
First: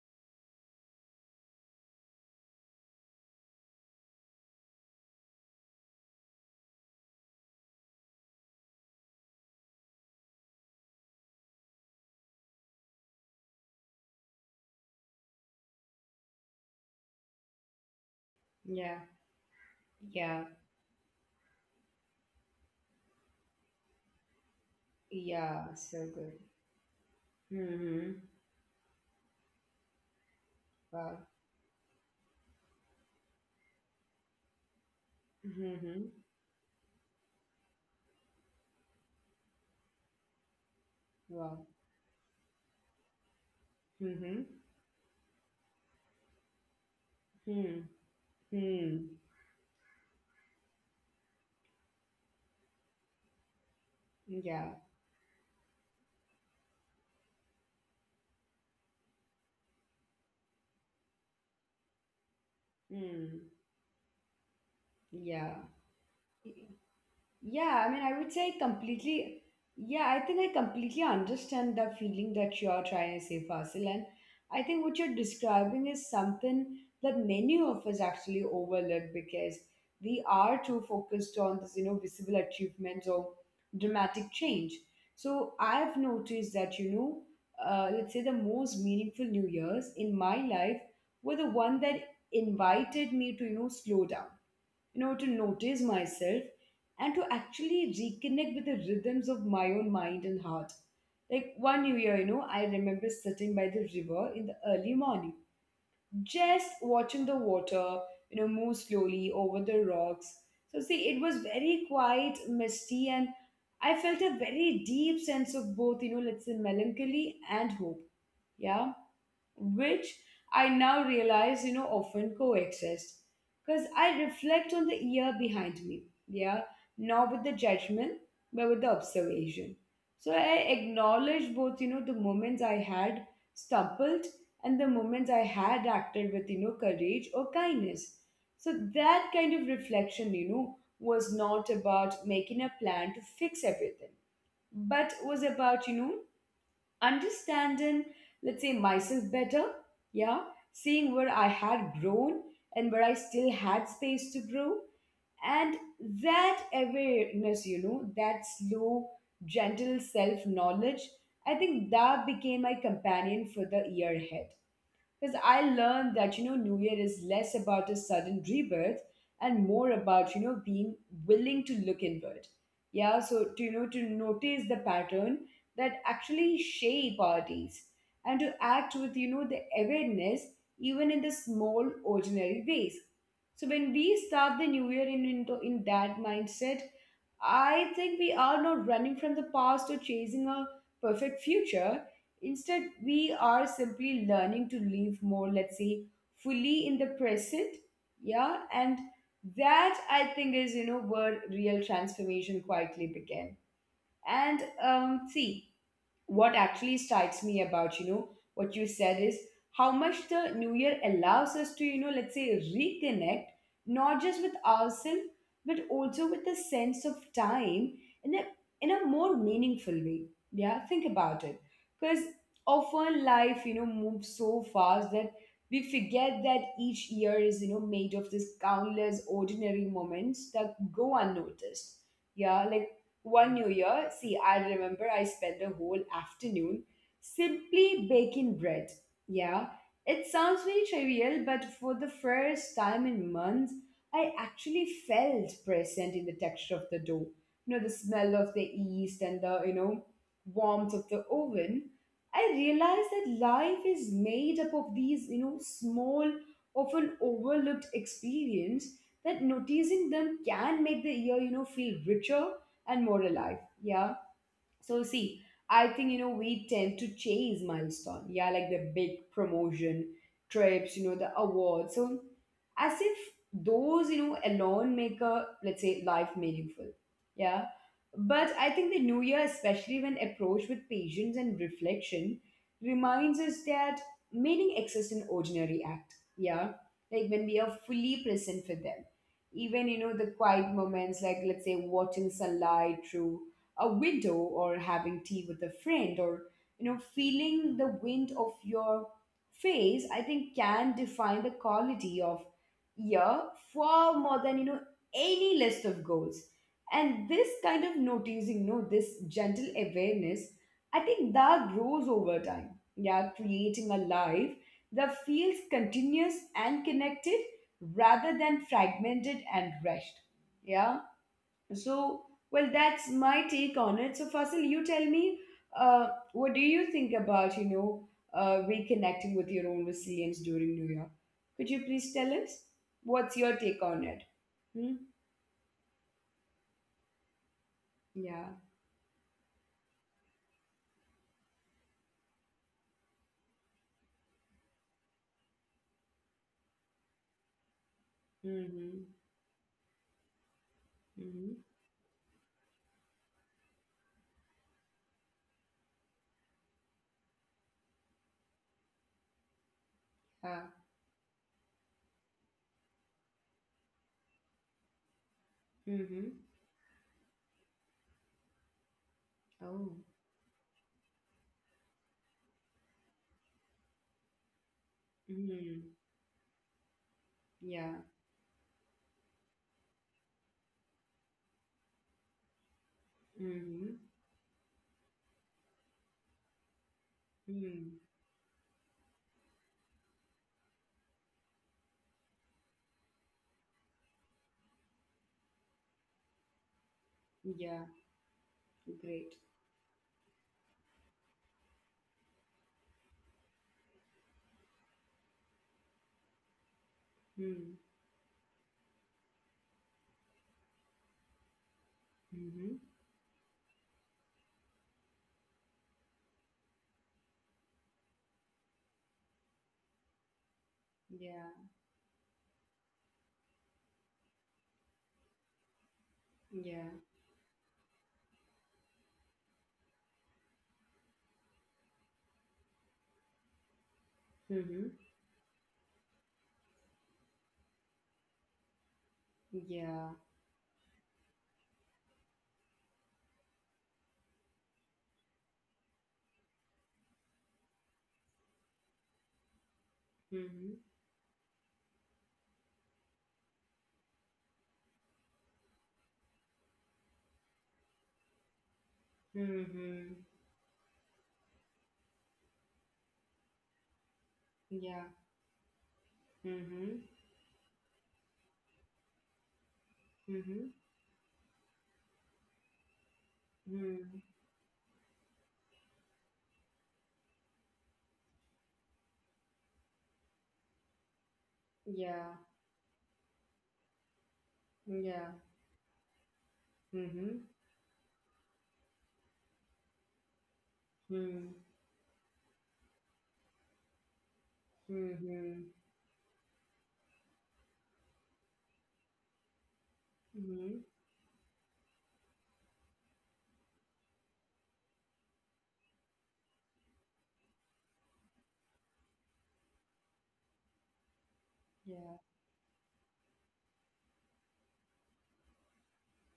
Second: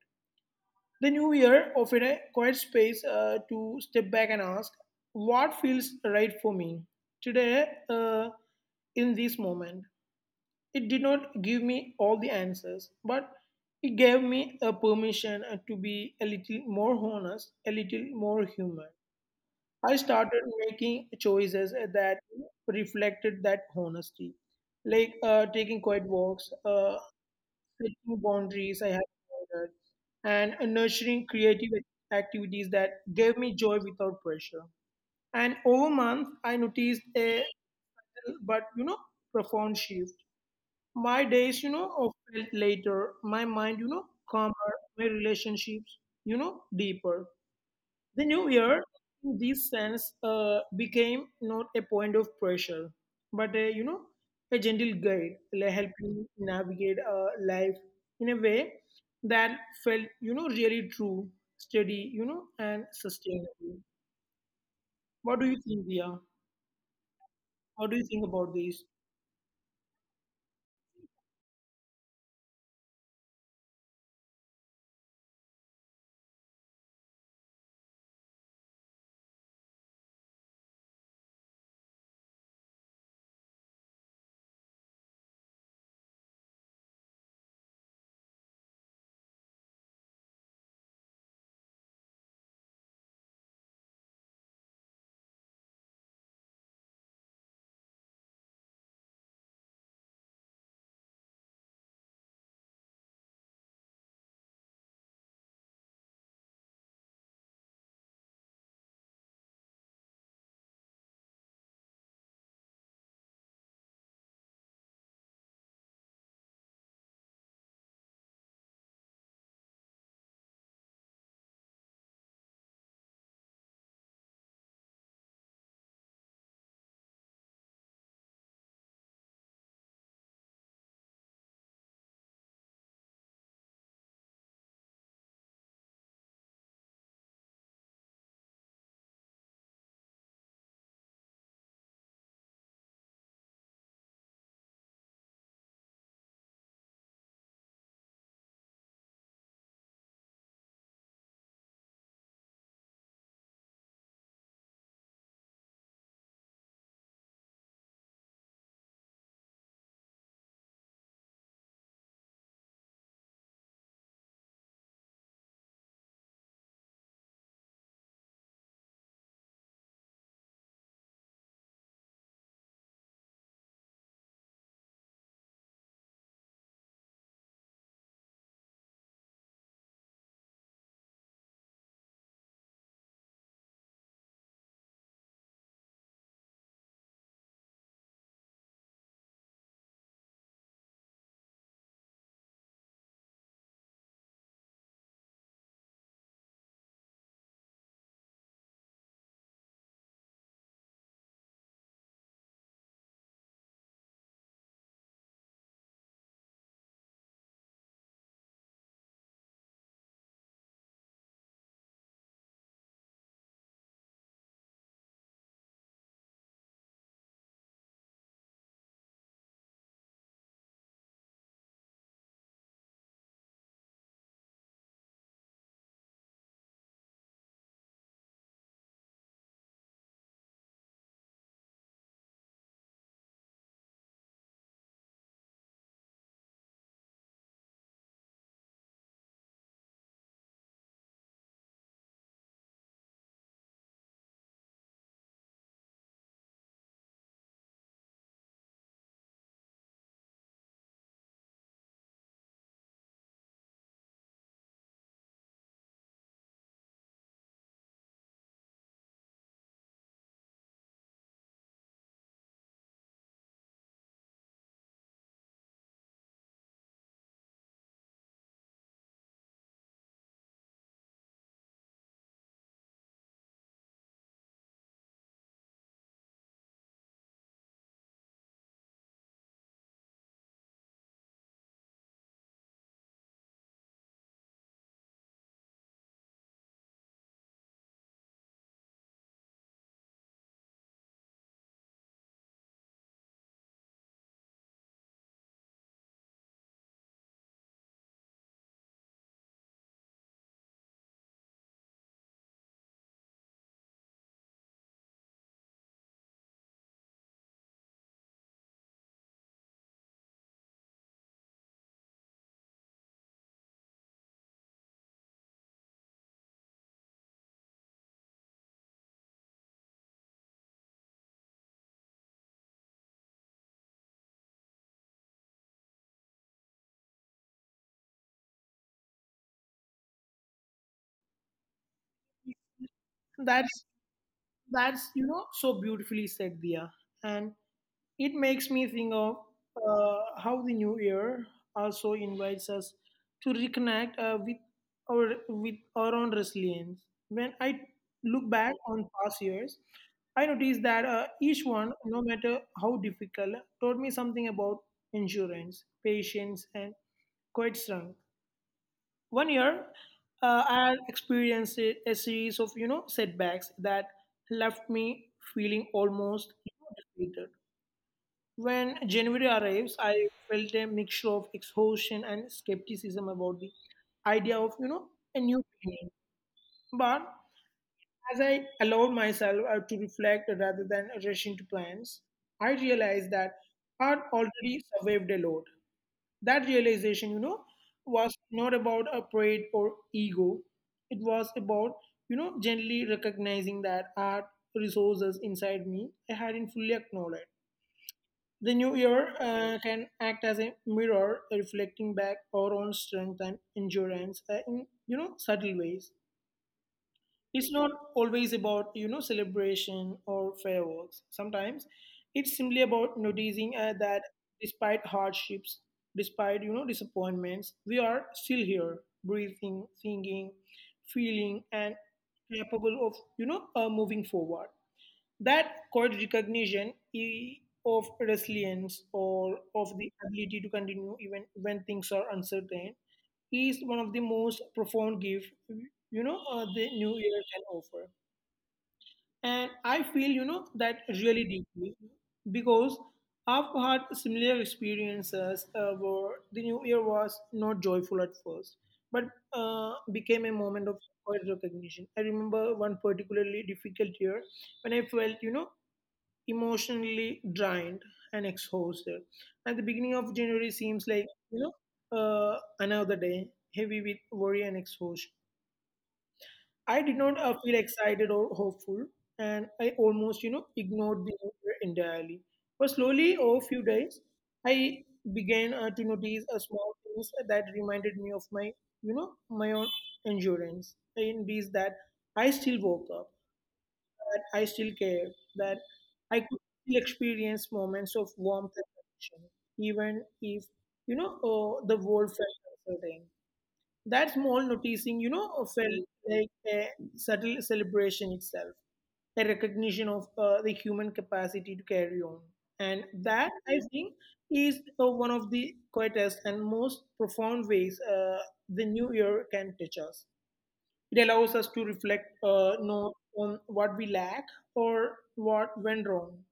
S2: The new year offered a quiet space to step back and ask what feels right for me today, in this moment. It did not give me all the answers, but it gave me a permission to be a little more honest, a little more human.
S1: Yeah.
S2: I started
S1: Yeah.
S2: making choices that reflected that honesty, like
S1: Yeah.
S2: taking quiet
S1: So good.
S2: walks, setting
S1: Hmm.
S2: boundaries I have wanted, and nurturing creative activities that gave me joy without pressure. And over
S1: Mm-hmm.
S2: month, I noticed a but you know profound shift. My days,
S1: Wow.
S2: of felt later. My mind,
S1: Mm-hmm.
S2: calmer. My relationships, deeper.
S1: Hmm.
S2: The new year,
S1: Hmm.
S2: in this sense, became not a point of pressure, but a you know a
S1: Yeah.
S2: gentle guide, like helping navigate life in a way that felt really true, steady, and
S1: Hmm.
S2: sustainable. What do
S1: Yeah.
S2: you think, Dia?
S1: Yeah,
S2: What
S1: I
S2: do
S1: mean,
S2: you
S1: I
S2: think
S1: would
S2: about
S1: say
S2: this?
S1: completely. Yeah, I think I completely understand the feeling that you're trying to say, Fasil. And I think what you're describing is something that many of us actually overlook because we are too focused on this, visible achievements or dramatic change. So I've noticed that, you know, let's say the most meaningful New Year's in my life were the one that invited me to, slow down, to notice myself and to actually reconnect with the rhythms of my own mind and heart. Like one new year, I remember sitting by the river in the early morning, just watching the water, move slowly over the rocks. So, see, it was very quiet, misty, and I felt a very deep sense of both, you know, let's say melancholy and hope. Yeah, which I now realize, often coexist. Because I reflect on the year behind me, yeah, not with the judgment, but with the observation. So I acknowledge both, the moments I had stumbled and the moments I had acted with, courage or kindness. So that kind of reflection, was not about making a plan to fix everything, but was about, you know, understanding myself better. Yeah. Seeing where I had grown and where I still had space to grow. And that awareness, that slow, gentle self knowledge, I think that became my companion for the year ahead. Because I learned that, New Year is less about a sudden rebirth and more about, being willing to look inward. Yeah, so to notice the pattern that actually shape our days and to act with, the awareness even in the small, ordinary ways. So when we start the new year in that mindset, I think we are not running from the past or chasing a perfect future. Instead, we are simply learning to live more, fully in the present. Yeah. And that I think is, where real transformation quietly began. And see, what actually strikes me about, what you said is how much the new year allows us to, you know let's say reconnect, not just with ourselves, but also with a sense of time in a, more meaningful way. Yeah, think about it, because often life, moves so fast that we forget that each year is, made of this countless ordinary moments that go unnoticed. Yeah. Like one New Year, see, I remember I spent a whole afternoon simply baking bread. Yeah, it sounds very trivial, but for the first time in months, I actually felt present in the texture of the dough. You know, the smell of the yeast, and the, warmth of the oven. I realized that life is made up of these, small, often overlooked experience, that noticing them can make the year, feel richer and more alive. Yeah. So see, I think, we tend to chase milestone. Yeah, like the big promotion, trips, the awards. So as if those, you know, alone make a let's say life meaningful. Yeah. But I think the new year, especially when approached with patience and reflection, reminds us that meaning exists in ordinary act. Yeah. Like when we are fully present for them. Even, the quiet moments, like let's say watching sunlight through a window or having tea with a friend, or feeling the wind of your face, I think, can define the quality of year far more than any list of goals. And this kind of noticing, this gentle awareness, I think that grows over time, yeah, creating a life that feels continuous and connected rather than fragmented and rushed. Yeah. so, well, that's my take on it. So, Fasil, you tell me, uh, what do you think about, reconnecting with your own resilience during New Year? Could you please tell us what's your
S2: That's
S1: take on it? Hmm?
S2: so beautifully said, Dia. And it
S1: Yeah.
S2: makes me think of how the new year also invites us to reconnect with our own resilience. When I look back
S1: Mm-hmm.
S2: on past years, I notice that
S1: Mm-hmm.
S2: each one, no matter how difficult, taught me something about endurance, patience, and quite strong. One year,
S1: Uh,
S2: I had experienced a series of setbacks that left me feeling almost
S1: mm-hmm.
S2: defeated. When January arrives,
S1: Oh.
S2: I felt a mixture of exhaustion and skepticism about the idea of, a new
S1: Mm-hmm.
S2: beginning. But
S1: Yeah.
S2: as I allowed myself to reflect rather than rush into plans, I realized that
S1: Mm-hmm.
S2: I'd already survived a lot. That realization,
S1: Mm-hmm.
S2: was not about a pride or ego. It was about, generally recognizing that art resources inside me I hadn't fully acknowledged.
S1: Yeah.
S2: The new year
S1: Great.
S2: can act as a mirror, reflecting back our own strength and endurance in subtle ways. It's not
S1: Mm.
S2: always about celebration or fireworks. Sometimes it's simply
S1: Mm-hmm.
S2: about noticing that despite hardships, despite disappointments, we are still here, breathing, thinking, feeling,
S1: Yeah.
S2: and capable of moving forward. That quiet recognition
S1: Yeah.
S2: of resilience, or of the ability to continue even when things are uncertain, is one of the most
S1: Mm-hmm.
S2: profound gifts the new year can offer. And I
S1: Yeah.
S2: feel that really deeply because I've had similar experiences where the new year was not joyful at first, but became a
S1: Mm-hmm.
S2: moment of quiet recognition. I remember one particularly difficult year when I felt, emotionally drained and exhausted. At the beginning
S1: Mm-hmm.
S2: of January seems like, another day, heavy with worry and
S1: Yeah.
S2: exhaustion. I
S1: Mm-hmm.
S2: did not feel excited or hopeful, and I almost,
S1: Mm-hmm.
S2: ignored the new year entirely. But slowly, over few days,
S1: Hmm.
S2: I began to notice a small things that reminded me of my, my own endurance. And these that I
S1: Yeah.
S2: still woke up, that I still care,
S1: Yeah.
S2: that I could still
S1: Mm-hmm.
S2: experience moments of warmth and connection, even if,
S1: Hmm.
S2: the world felt uncertain. That small noticing,
S1: Mm-hmm.
S2: felt like a subtle celebration itself, a recognition of the
S1: Mm-hmm.
S2: human capacity to carry on. And that, I think, is one of the quietest and most profound ways the new year can touch us. It allows us to reflect
S1: Yeah.
S2: not on what we lack or what went wrong,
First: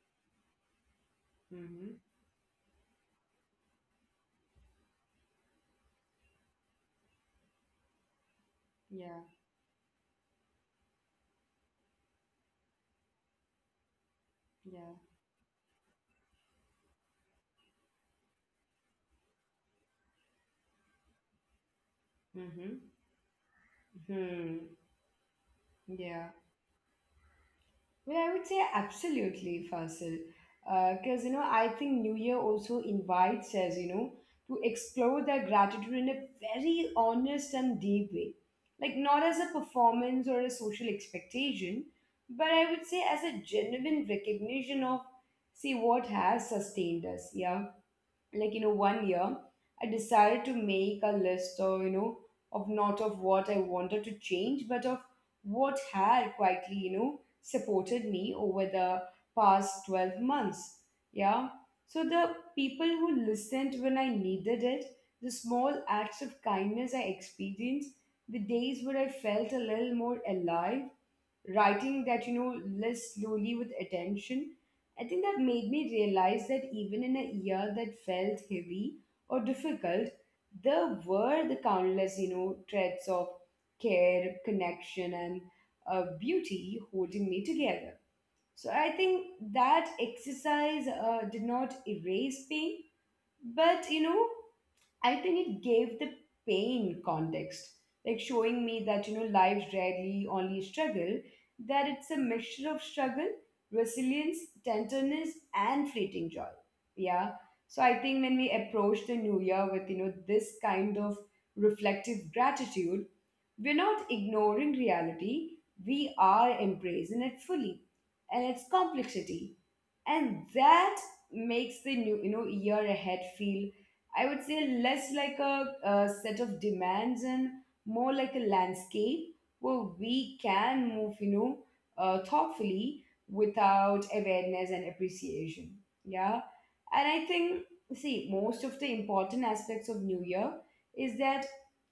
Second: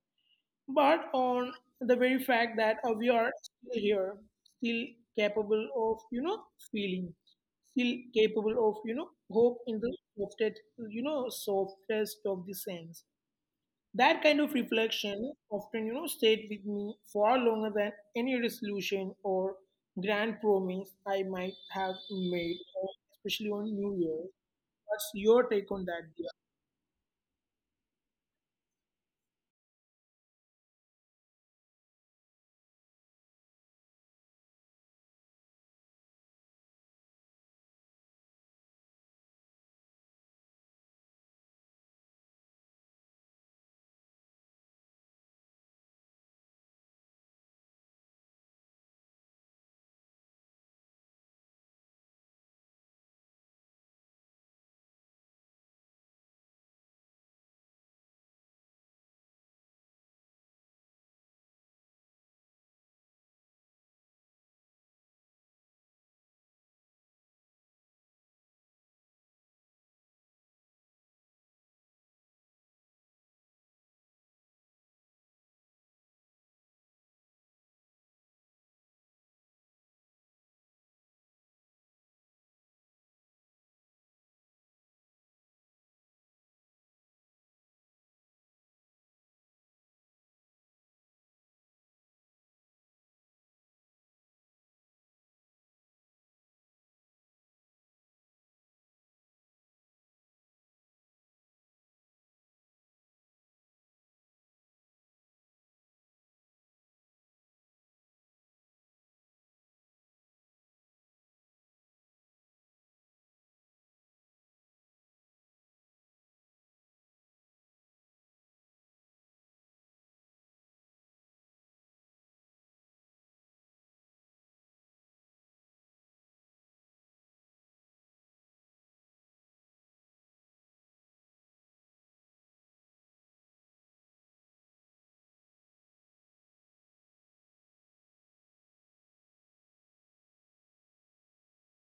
S2: but on the
S1: Mm-hmm.
S2: very fact that we are still here, still capable of feeling, still capable of
S1: Yeah.
S2: hope in the softest you know softest of the sense. That kind of
S1: Yeah.
S2: reflection often stayed with me far longer than any resolution or grand promise I might have made,
S1: Mm-hmm.
S2: especially on New Year.
S1: Hmm.
S2: What's your take on that, Dia?
S1: Yeah. Well, I would say absolutely, Fasil. Because, I think New Year also invites us, to explore that gratitude in a very honest and deep way. Like, not as a performance or a social expectation, but I would say as a genuine recognition of, see, what has sustained us, yeah, like, one year I decided to make a list, or, of not of what I wanted to change, but of what had quietly, supported me over the past 12 months. Yeah. So the people who listened when I needed it, the small acts of kindness I experienced, the days where I felt a little more alive, writing that, list slowly with attention, I think that made me realize that even in a year that felt heavy or difficult, there were the countless, threads of care, connection, and beauty holding me together. So I think that exercise did not erase pain, but I think it gave the pain context, like showing me that, lives rarely only struggle, that it's a mixture of struggle, resilience, tenderness, and fleeting joy. Yeah. So I think when we approach the new year with, this kind of reflective gratitude, we're not ignoring reality, we are embracing it fully and its complexity. And that makes the new, year ahead feel, I would say, less like a set of demands and more like a landscape where we can move, thoughtfully without awareness and appreciation. Yeah. And I think, see, most of the important aspects of New Year is that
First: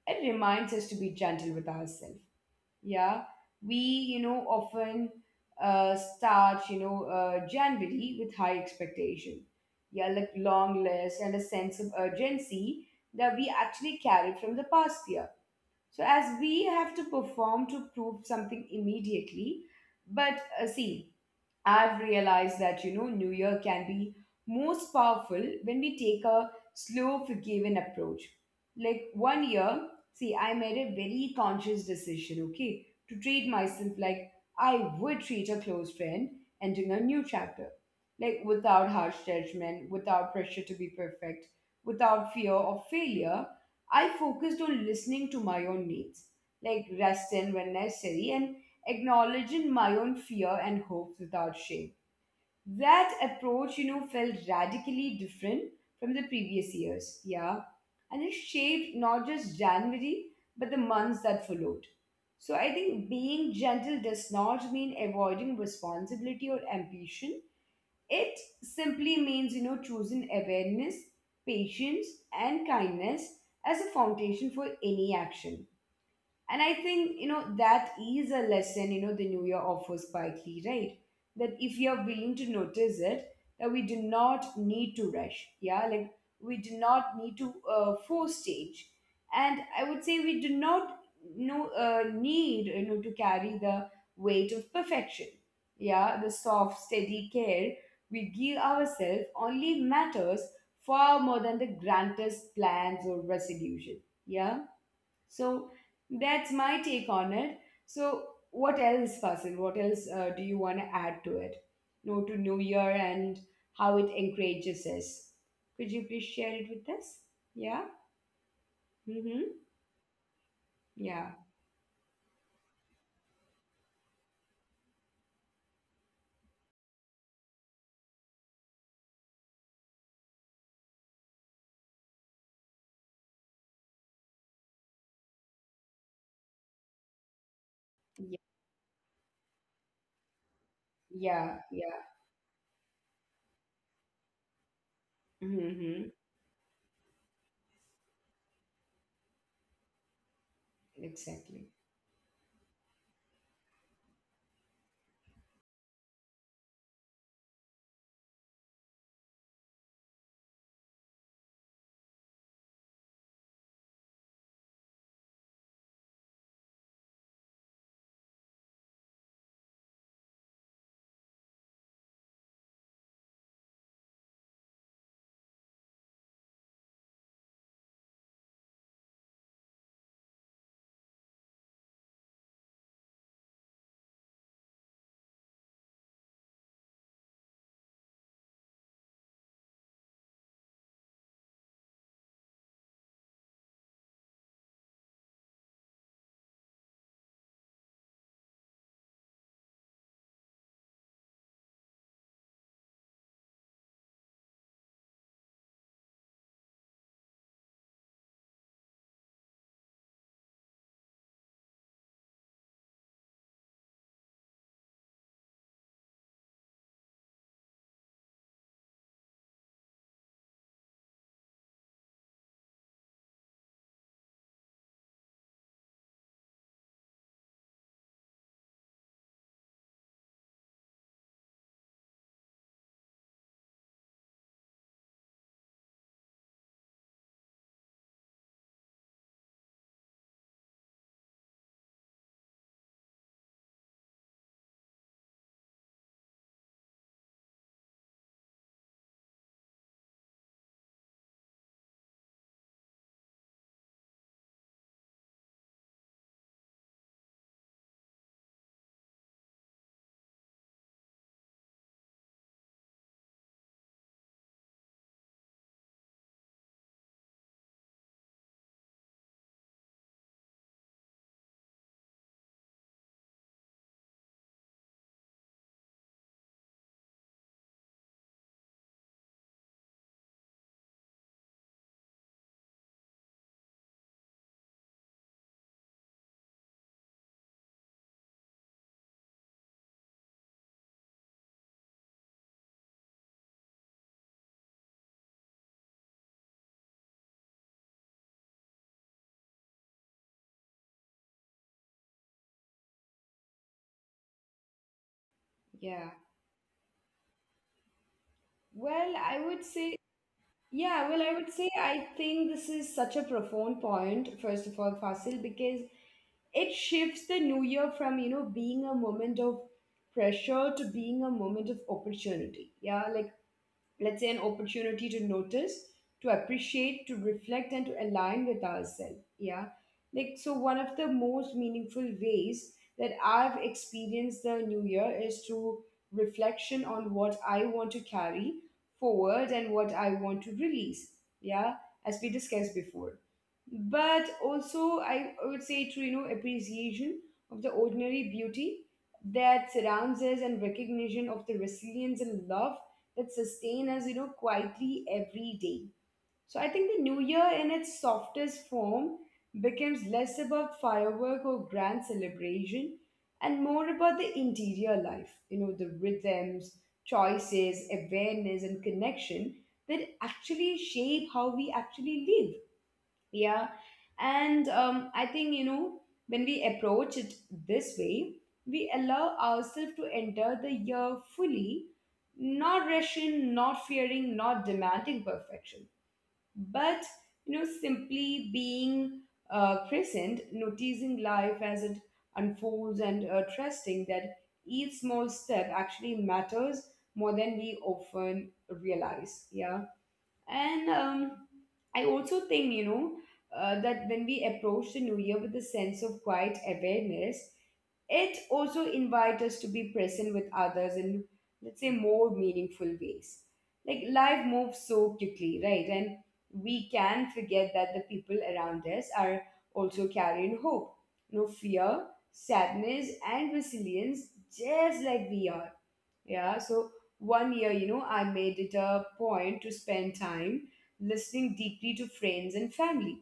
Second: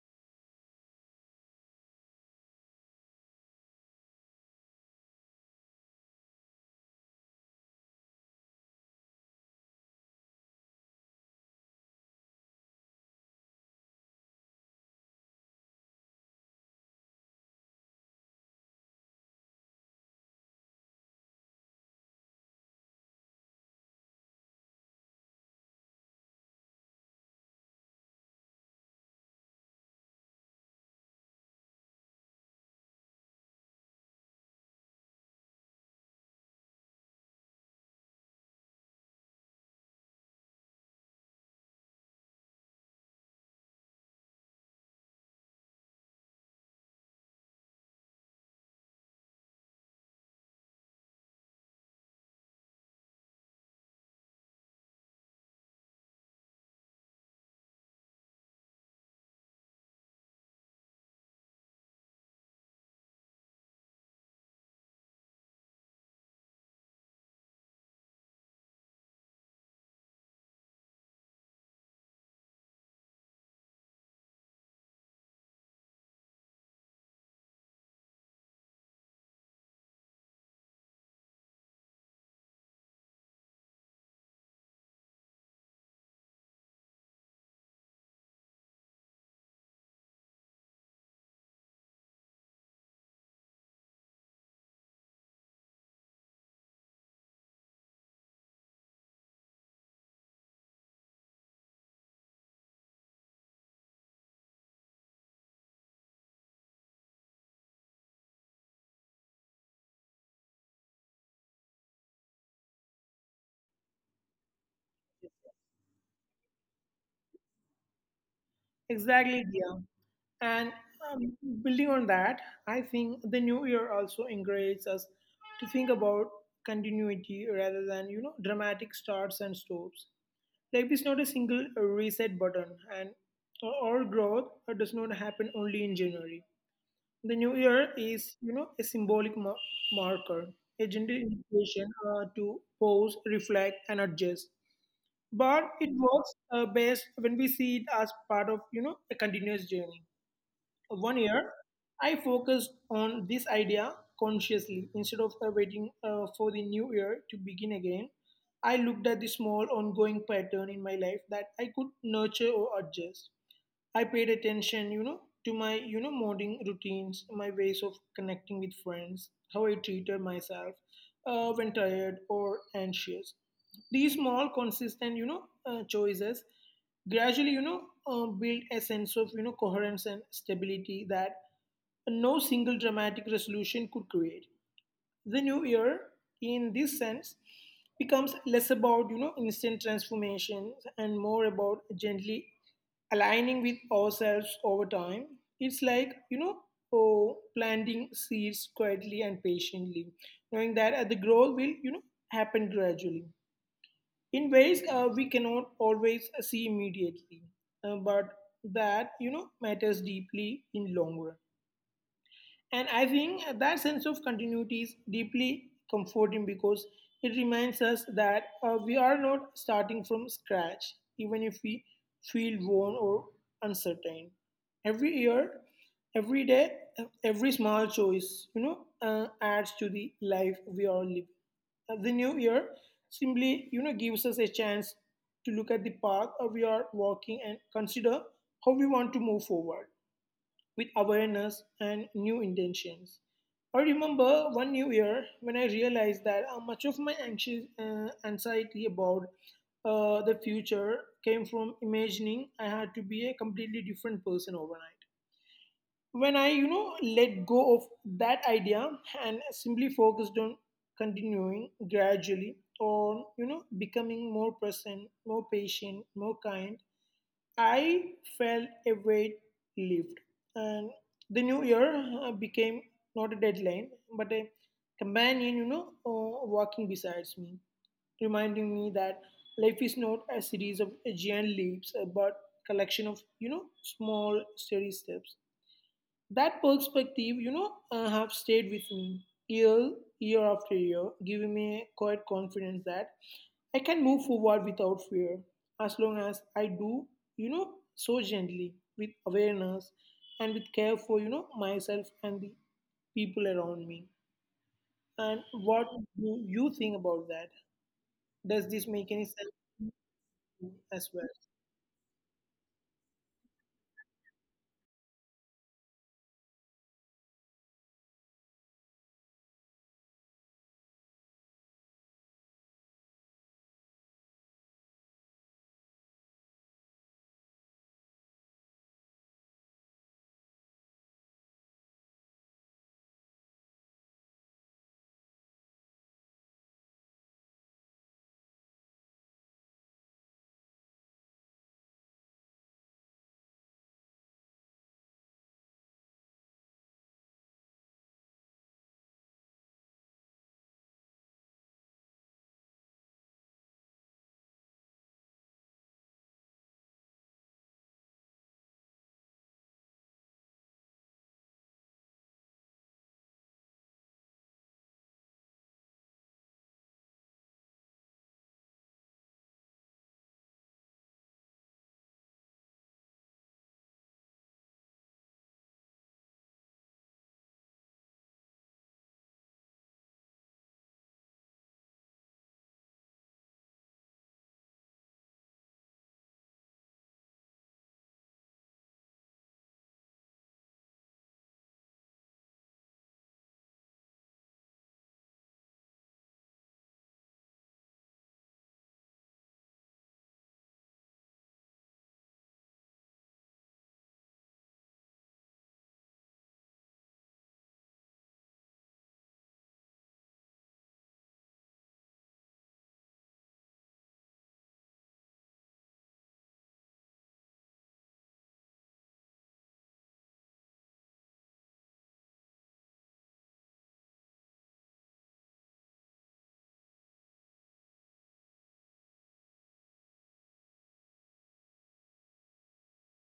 S1: it reminds us to be gentle with ourselves. Yeah, we, often start, January with high expectation, yeah, like long lists and a sense of urgency that we actually carried from the past year, so as we have to perform to prove something immediately. But see, I've realized that, New Year can be most powerful when we take a slow, forgiving approach. Like one year, see, I made a very conscious decision, okay, to treat myself like I would treat a close friend entering a new chapter. Like without harsh judgment, without pressure to be perfect, without fear of failure, I focused on listening to my own needs, like rest in when necessary and acknowledging my own fear and hopes without shame. That approach, felt radically different from the previous years. Yeah. And it shaped not just January, but the months that followed. So I think being gentle does not mean avoiding responsibility or ambition. It simply means, choosing awareness, patience, and kindness as a foundation for any action. And I think, that is a lesson, the new year offers quietly, right? That if you're willing to notice it, that we do not need to rush. Yeah, like we do not need to force change. And I would say we do not, need, to carry the weight of perfection. Yeah, the soft, steady care we give ourselves only matters far more than the grandest plans or resolution. Yeah, so that's my take on it. So what else, Fasil? What else do you want to add to it? No, to New Year and how it encourages us. Could you please share it with us? Yeah.
S2: Exactly,
S1: Mm-hmm.
S2: Dia. And um,
S1: Yeah.
S2: building on that, I think the new year also encourages us to think about continuity rather than dramatic starts and stops. Life is not a single reset button, and our growth does not happen only in January. The new year is
S1: Yeah.
S2: a symbolic marker, a gentle invitation
S1: Yeah. Yeah.
S2: to pause, reflect, and adjust, but it works
S1: Mm-hmm.
S2: best when we see it as part of a continuous journey. One year
S1: Exactly.
S2: I focused on this idea consciously instead of waiting for the new year to begin again. I looked at the small ongoing pattern in my life that I could nurture or adjust. I paid attention to my morning routines, my ways of connecting with friends, how I treated myself when tired or anxious. These small, consistent, choices gradually build a sense of, coherence and stability that no single dramatic resolution could create. The new year, in this sense, becomes less about instant transformations and more about gently aligning with ourselves over time. It's like, oh, planting seeds quietly and patiently, knowing that the growth will, happen gradually in ways we cannot always see immediately, but that matters deeply in long run. And I think that sense of continuity is deeply comforting because it reminds us that we are not starting from scratch, even if we feel worn or uncertain. Every year, every day, every small choice, adds to the life we are living. The new year simply gives us a chance to look at the path we are walking and consider how we want to move forward with awareness and new intentions. I remember one new year when I realized that much of my anxious anxiety about the future came from imagining I had to be a completely different person overnight. When I let go of that idea and simply focused on continuing gradually on, becoming more present, more patient, more kind, I felt a weight lift, and the new year became not a deadline, but a companion, walking besides me, reminding me that life is not a series of giant leaps, but collection of, small, steady steps. That perspective, have stayed with me year after year, giving me a quiet confidence that I can move forward without fear, as long as I do, so gently, with awareness and with care for, myself and the people around me. And what do
S1: Yeah.
S2: you think about that? Does this make any
S1: Well,
S2: sense
S1: I
S2: to
S1: would say,
S2: you as well?
S1: yeah, well, I would say I think this is such a profound point, first of all, Fasil, because it shifts the new year from, being a moment of pressure to being a moment of opportunity. Yeah, like, let's say, an opportunity to notice, to appreciate, to reflect, and to align with ourselves. Yeah, like, so one of the most meaningful ways that I've experienced the new year is through reflection on what I want to carry forward and what I want to release, yeah, as we discussed before, but also I would say to appreciation of the ordinary beauty that surrounds us, and recognition of the resilience and love that sustain us, quietly every day. So I think the new year in its softest form becomes less about firework or grand celebration and more about the interior life, the rhythms, choices, awareness, and connection that actually shape how we actually live. Yeah. And I think, when we approach it this way, we allow ourselves to enter the year fully, not rushing, not fearing, not demanding perfection, but, simply being present, noticing life as it unfolds, and trusting that each small step actually matters more than we often realize. Yeah. And I also think, that when we approach the new year with a sense of quiet awareness, it also invites us to be present with others in, let's say, more meaningful ways. Like life moves so quickly, right? And we can forget that the people around us are also carrying hope, no fear, sadness, and resilience, just like we are. Yeah, so one year, I made it a point to spend time listening deeply to friends and family,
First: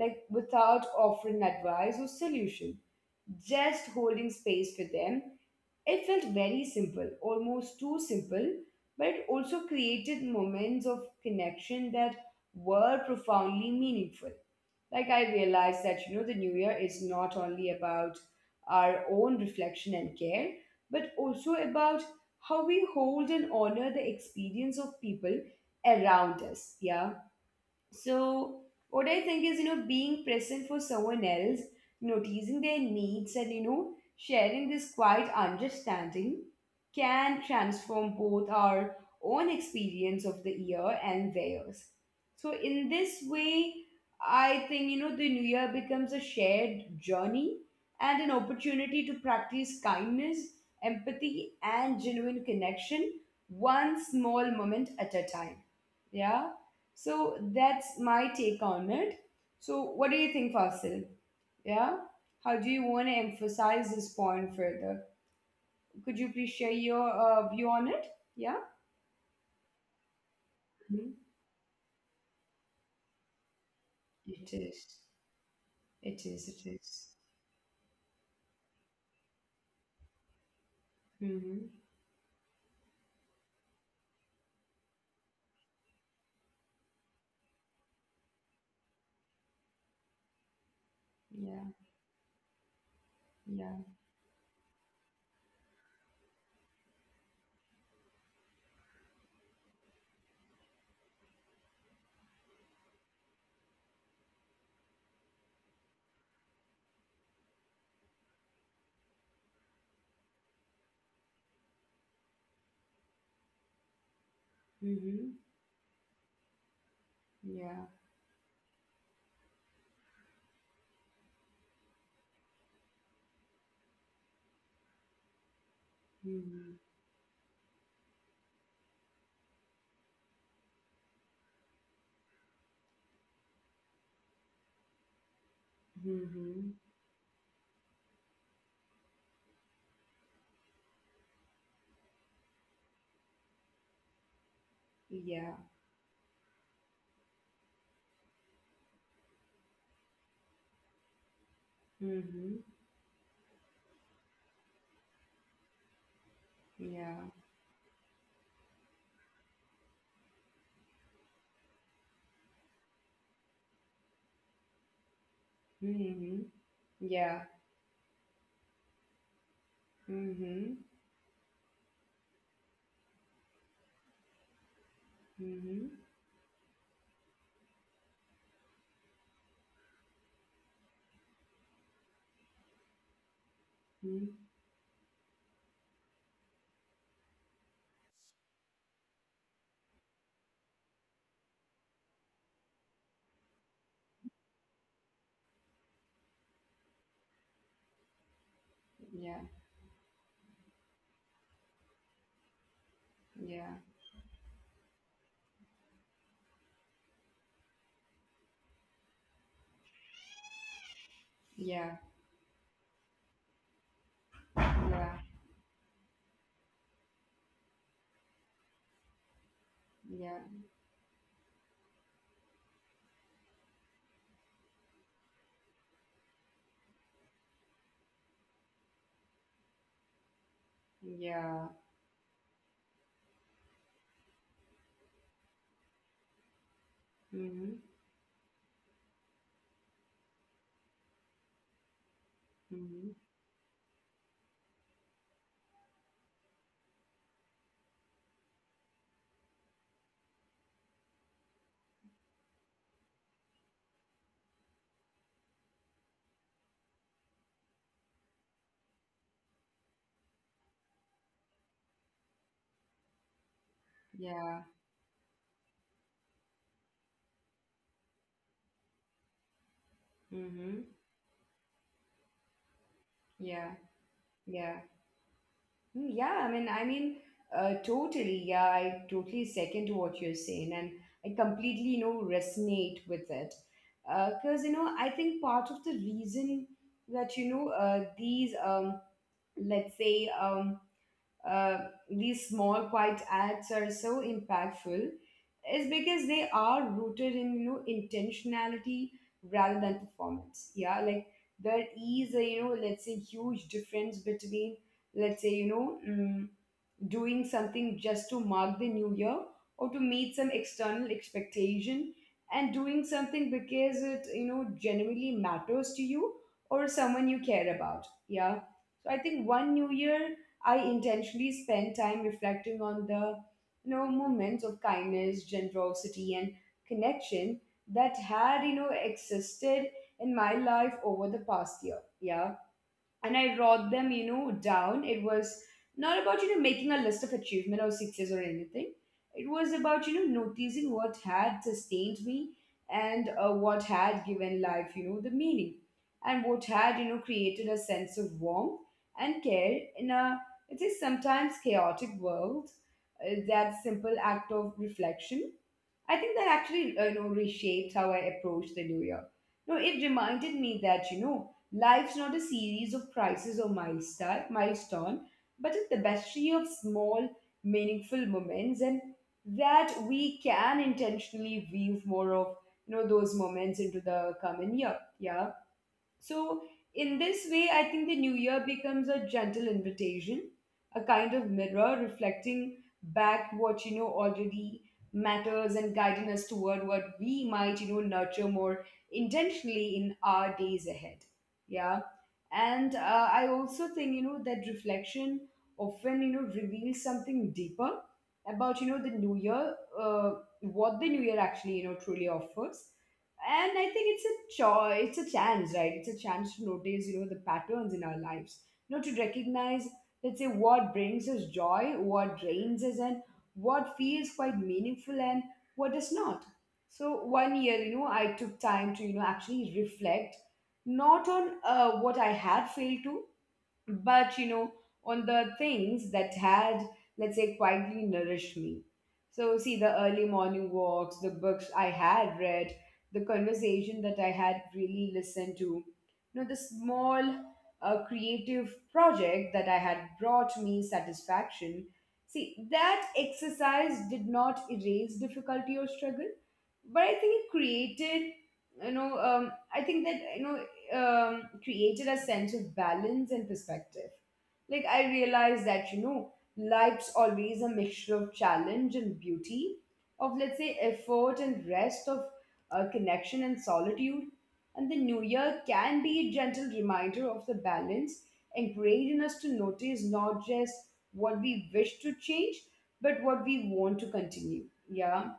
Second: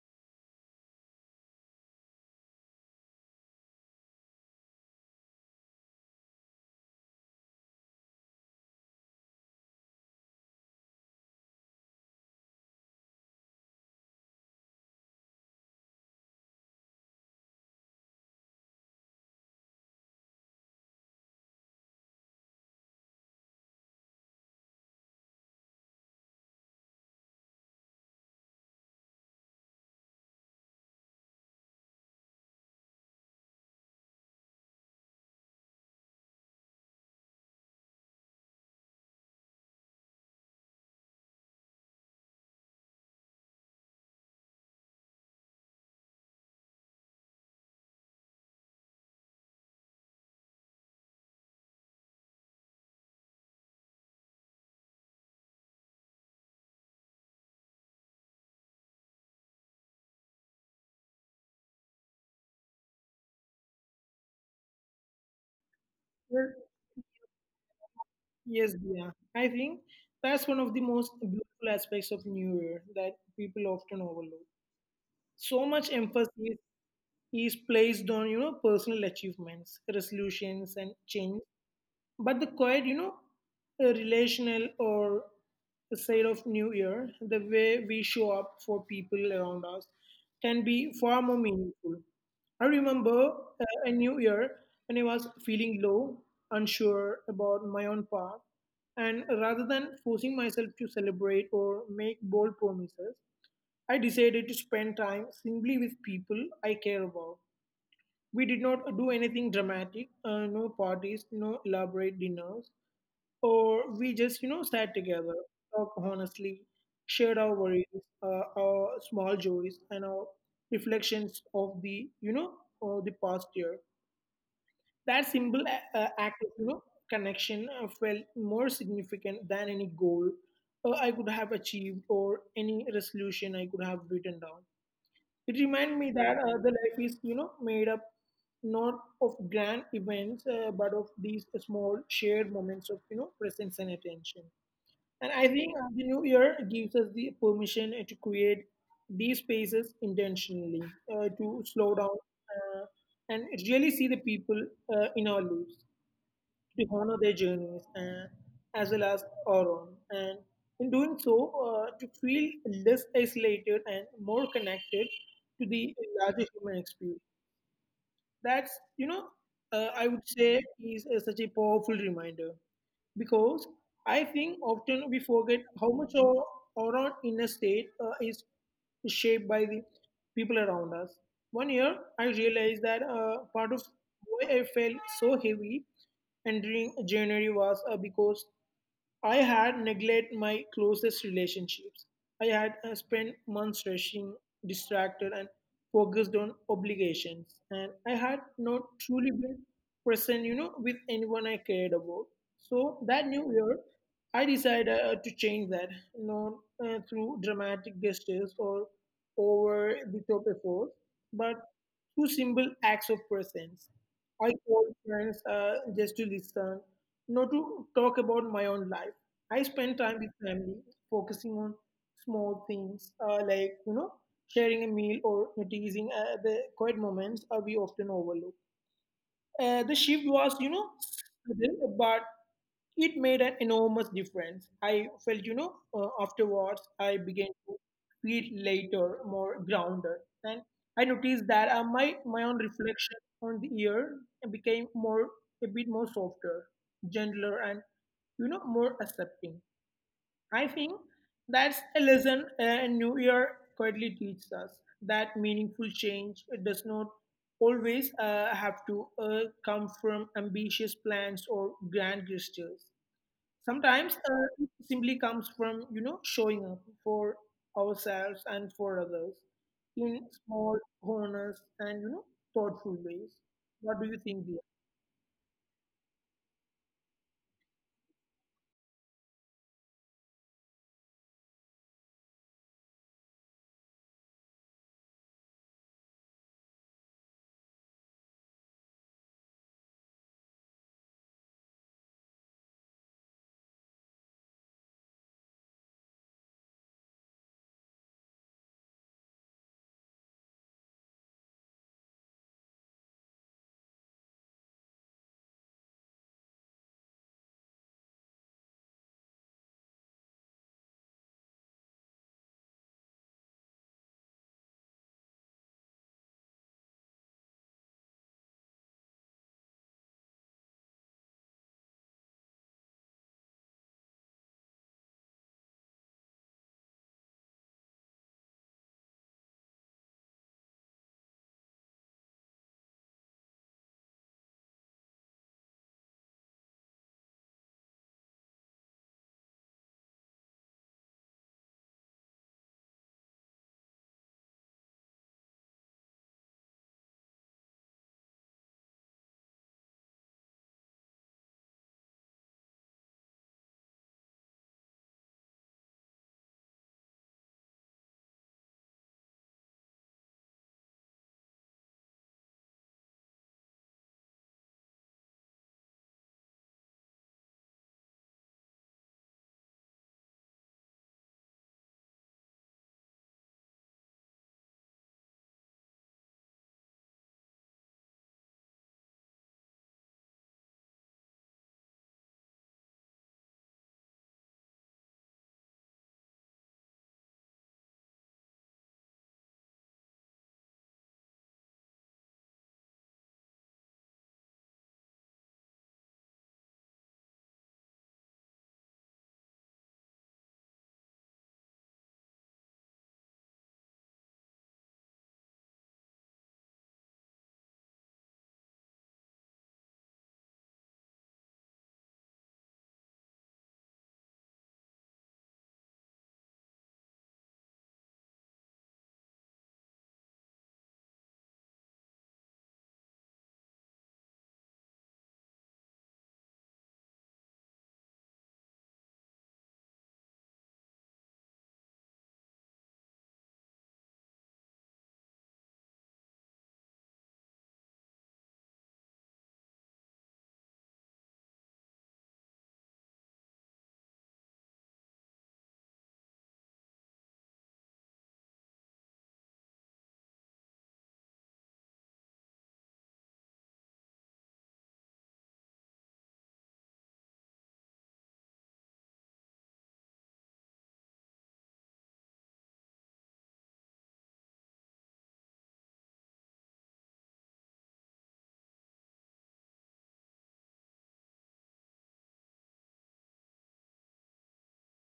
S1: like without offering advice or solution, just holding space for them. It felt very simple, almost too simple, but it also created moments of connection that were profoundly meaningful. Like I realized that, the new year is not only about our own reflection and care, but also about how we hold and honor the experience of people around us. Yeah. So, what I think is, being present for someone else, noticing their needs, and, sharing this quiet understanding can transform both our own experience of the year and theirs. So, in this way, I think, the new year becomes a shared journey and an opportunity to practice kindness, empathy, and genuine connection, one small moment at a time. Yeah. So that's my take on it. So what do you think, Fasil? Yeah? How do you want to emphasize this point further? Could you please share your view on it? Yeah?
S2: Yes, dear. I think that's one of the
S1: Mhm.
S2: most beautiful aspects of New Year that people often
S1: It
S2: overlook.
S1: is.
S2: So much
S1: It is. It
S2: emphasis
S1: is.
S2: is placed on, personal achievements, resolutions, and change,
S1: Mm-hmm.
S2: but the quiet, relational, or the side of New Year, the way we show up for people around us, can be far more
S1: Yeah.
S2: meaningful. I remember
S1: Yeah.
S2: a New Year when I was feeling low, unsure about my own path, and rather than forcing myself to celebrate or make bold promises, I decided to spend time simply with people I care about. We did not do anything dramatic, no parties, no elaborate dinners, or we just, sat
S1: Mm-hmm.
S2: together, talk honestly, shared our
S1: Yeah.
S2: worries, our small joys and our reflections of the of the past year. That simple act
S1: Mm-hmm.
S2: of, connection felt more significant than any goal I could have achieved or any resolution I could have written down. It reminded me
S1: Mm-hmm.
S2: that the life is, made up not of grand events, but of these small shared moments of, presence and attention.
S1: Yeah.
S2: And I think the new year gives us the permission to create these spaces intentionally, to slow down
S1: Mm-hmm.
S2: uh, and really see the people in our lives, to
S1: Yeah.
S2: honor their journeys as well as our own. And in doing so, to feel less isolated and more connected to the
S1: Mm-hmm.
S2: larger human experience.
S1: Yeah.
S2: That's, you know, I would
S1: Mm-hmm.
S2: say is such a powerful reminder because I think often we forget
S1: Mm-hmm.
S2: how much our own inner state is shaped by the people around us. One year, I realized that part of
S1: Mm-hmm.
S2: why I felt so heavy entering January was because I had neglected my closest relationships. I had spent months rushing, distracted, and focused on obligations, and I had not
S1: Yeah.
S2: truly been present, with anyone I cared about. So that
S1: Yeah.
S2: new year, I decided to change that, not through dramatic gestures or over the top efforts, but
S1: Yeah.
S2: through simple acts of presence. I told
S1: Yeah.
S2: friends just to listen, not to talk about my own life. I spend
S1: Yeah.
S2: time with family, focusing on small things like, sharing a meal or noticing the quiet moments we often overlook.
S1: Yeah.
S2: The shift was, sudden, but it made an enormous difference. I felt,
S1: Mhm.
S2: afterwards I began to feel later more grounded, and I noticed
S1: Mhm.
S2: that my own reflection on the year became more a bit more softer, gentler, and more accepting. I think that's a lesson New Year quietly teaches us that meaningful change does not always have to come from ambitious plans or grand gestures. Sometimes
S1: Yeah.
S2: it simply comes from, showing up for ourselves and for others in
S1: Mhm.
S2: small, honest, and thoughtful ways.
S1: Yeah.
S2: What do you think,
S1: Yeah.
S2: Via?
S1: Mm, yeah. Totally. Yeah. I totally second to what you're saying, and I completely, resonate with it. Because, I think part of the reason that, these, let's say, uh, these small quiet acts are so impactful is because they are rooted in, intentionality rather than performance. Yeah, like, there is a, let's say, huge difference between, let's say, doing something just to mark the new year or to meet some external expectation, and doing something because it, genuinely matters to you or someone you care about. Yeah, so I think one new year I intentionally spend time reflecting on the, moments of kindness, generosity, and connection that had, existed in my life over the past year. Yeah. And I wrote them, down. It was not about, making a list of achievement or success or anything. It was about, noticing what had sustained me, and what had given life, the meaning, and what had, created a sense of warmth and care in a, it is sometimes chaotic world. That simple act of reflection, I think that actually, reshaped how I approach the new year. No, it reminded me that, life's not a series of crises or milestone, but a tapestry of small, meaningful moments, and that we can intentionally weave more of, those moments into the coming year. Yeah. So, in this way, I think the new year becomes a gentle invitation, a kind of mirror reflecting back what, already matters, and guiding us toward what we might, nurture more intentionally in our days ahead. Yeah. And I also think, that reflection often, reveals something deeper about, the new year, uh, what the new year actually, truly offers. And I think it's a choice, it's a chance, right? It's a chance to notice, the patterns in our lives, to recognize, let's say, what brings us joy, what drains us, and what feels quite meaningful and what does not. So one year, I took time to, actually reflect not on what I had failed to, but, on the things that had, let's say, quietly nourished me. So, see, the early morning walks, the books I had read, the conversation that I had really listened to, the small creative project that I had brought me satisfaction. See, that exercise did not erase difficulty or struggle, but I think it created, you know, I think that you know created a sense of balance and perspective. Like I realized that, life's always a mixture of challenge and beauty, of, let's say, effort and rest, of connection and solitude. And the new year can be a gentle reminder of the balance, encouraging us to notice not just what we wish to change, but what we want to continue. Yeah,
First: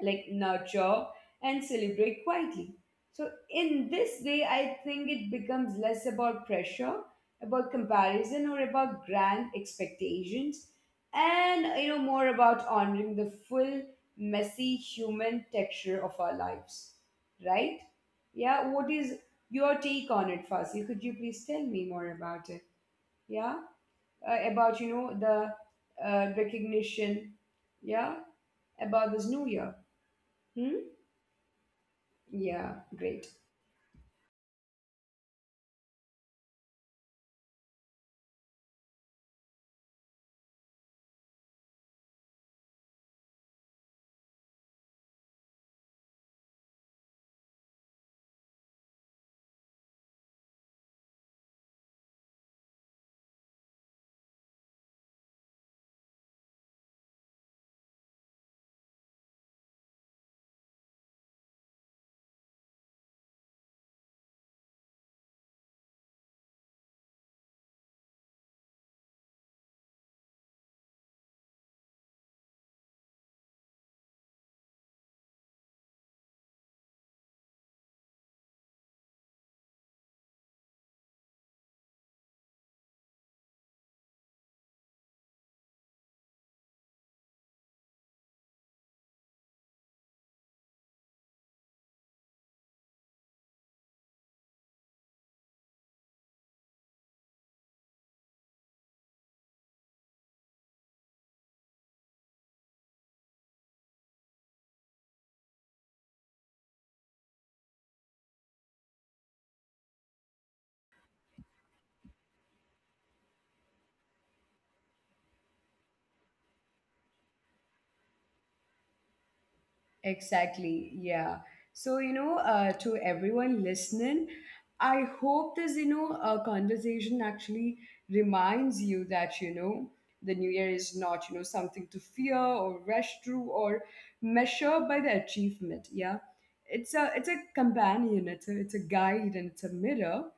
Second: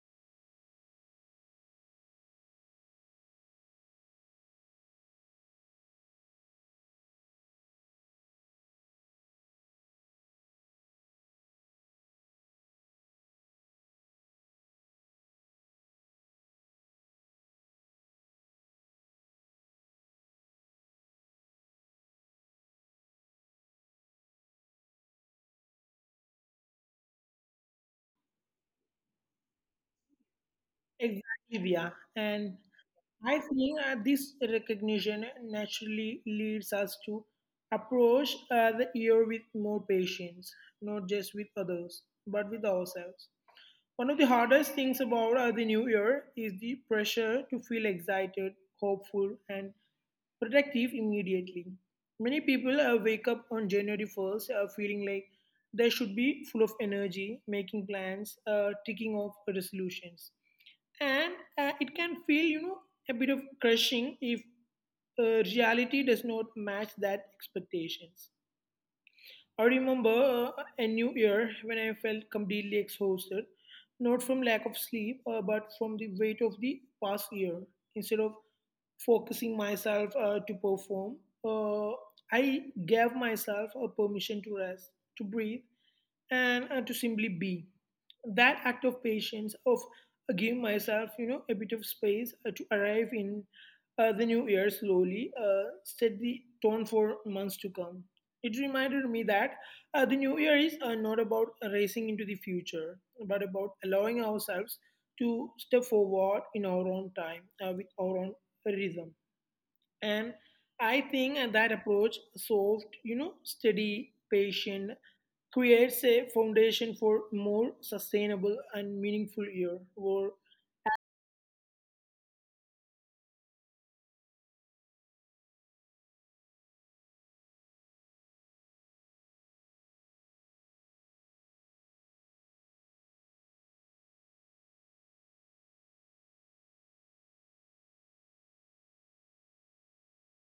S1: like nurture and celebrate quietly. So in this way, I think it becomes less about pressure, about comparison, or about grand expectations, and, more about honoring the full, messy human texture of our lives, right? Yeah. What is your take on it, Fasil? Could you please tell me more about it? Yeah. About, the recognition, yeah, about this new year. Hmm.
S2: Exactly, Via. And
S1: Yeah, great.
S2: I think this recognition naturally leads us to approach the year with more patience, not just with others, but with ourselves. One of the hardest things about the new year is the pressure to feel excited, hopeful, and productive immediately. Many people wake up on January 1st feeling like they should be full of energy, making plans, ticking off resolutions. And it can feel, a bit of crushing if reality does not match that expectations. I remember a new year when I felt completely exhausted, not from lack of sleep, but from the weight of the past year. Instead of focusing myself to perform, uh, I gave myself a permission to rest, to breathe, and to simply be. That act of patience, of giving myself, a bit of space to arrive in the new year slowly, set the tone for months to come. It reminded me that the new year is not about racing into the future, but about allowing ourselves to step forward in our own time with our own rhythm, and I think that approach, soft, steady, patient, creates a foundation for more sustainable and meaningful year where
S1: Exactly. Yeah. So, to everyone listening, I hope this, conversation actually reminds you that, the new year is not, something to fear or rush through or measure by the achievement. Yeah. It's a, companion, it's a guide, and it's a mirror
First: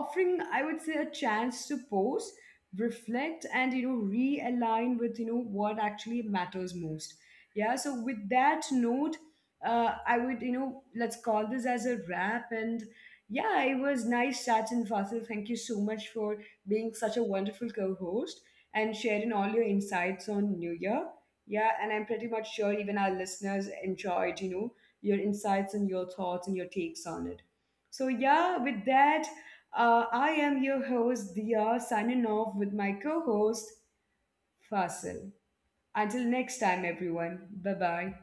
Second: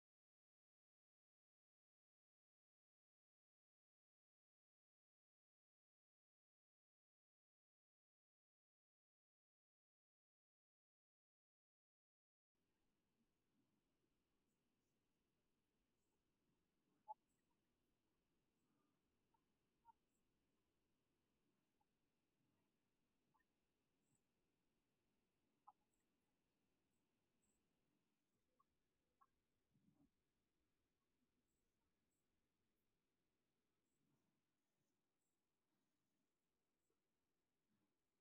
S1: offering, I would say, a chance to pause, reflect, and, realign with, what actually matters most. Yeah. So with that note, I would, let's call this as a wrap. And yeah, it was nice chatting, Fasil. Thank you so much for being such a wonderful co-host and sharing all your insights on New Year. Yeah, and I'm pretty much sure even our listeners enjoyed, your insights and your thoughts and your takes on it. So yeah, with that, I am your host, Dia, signing off with my co host, Fasil. Until next time, everyone. Bye bye.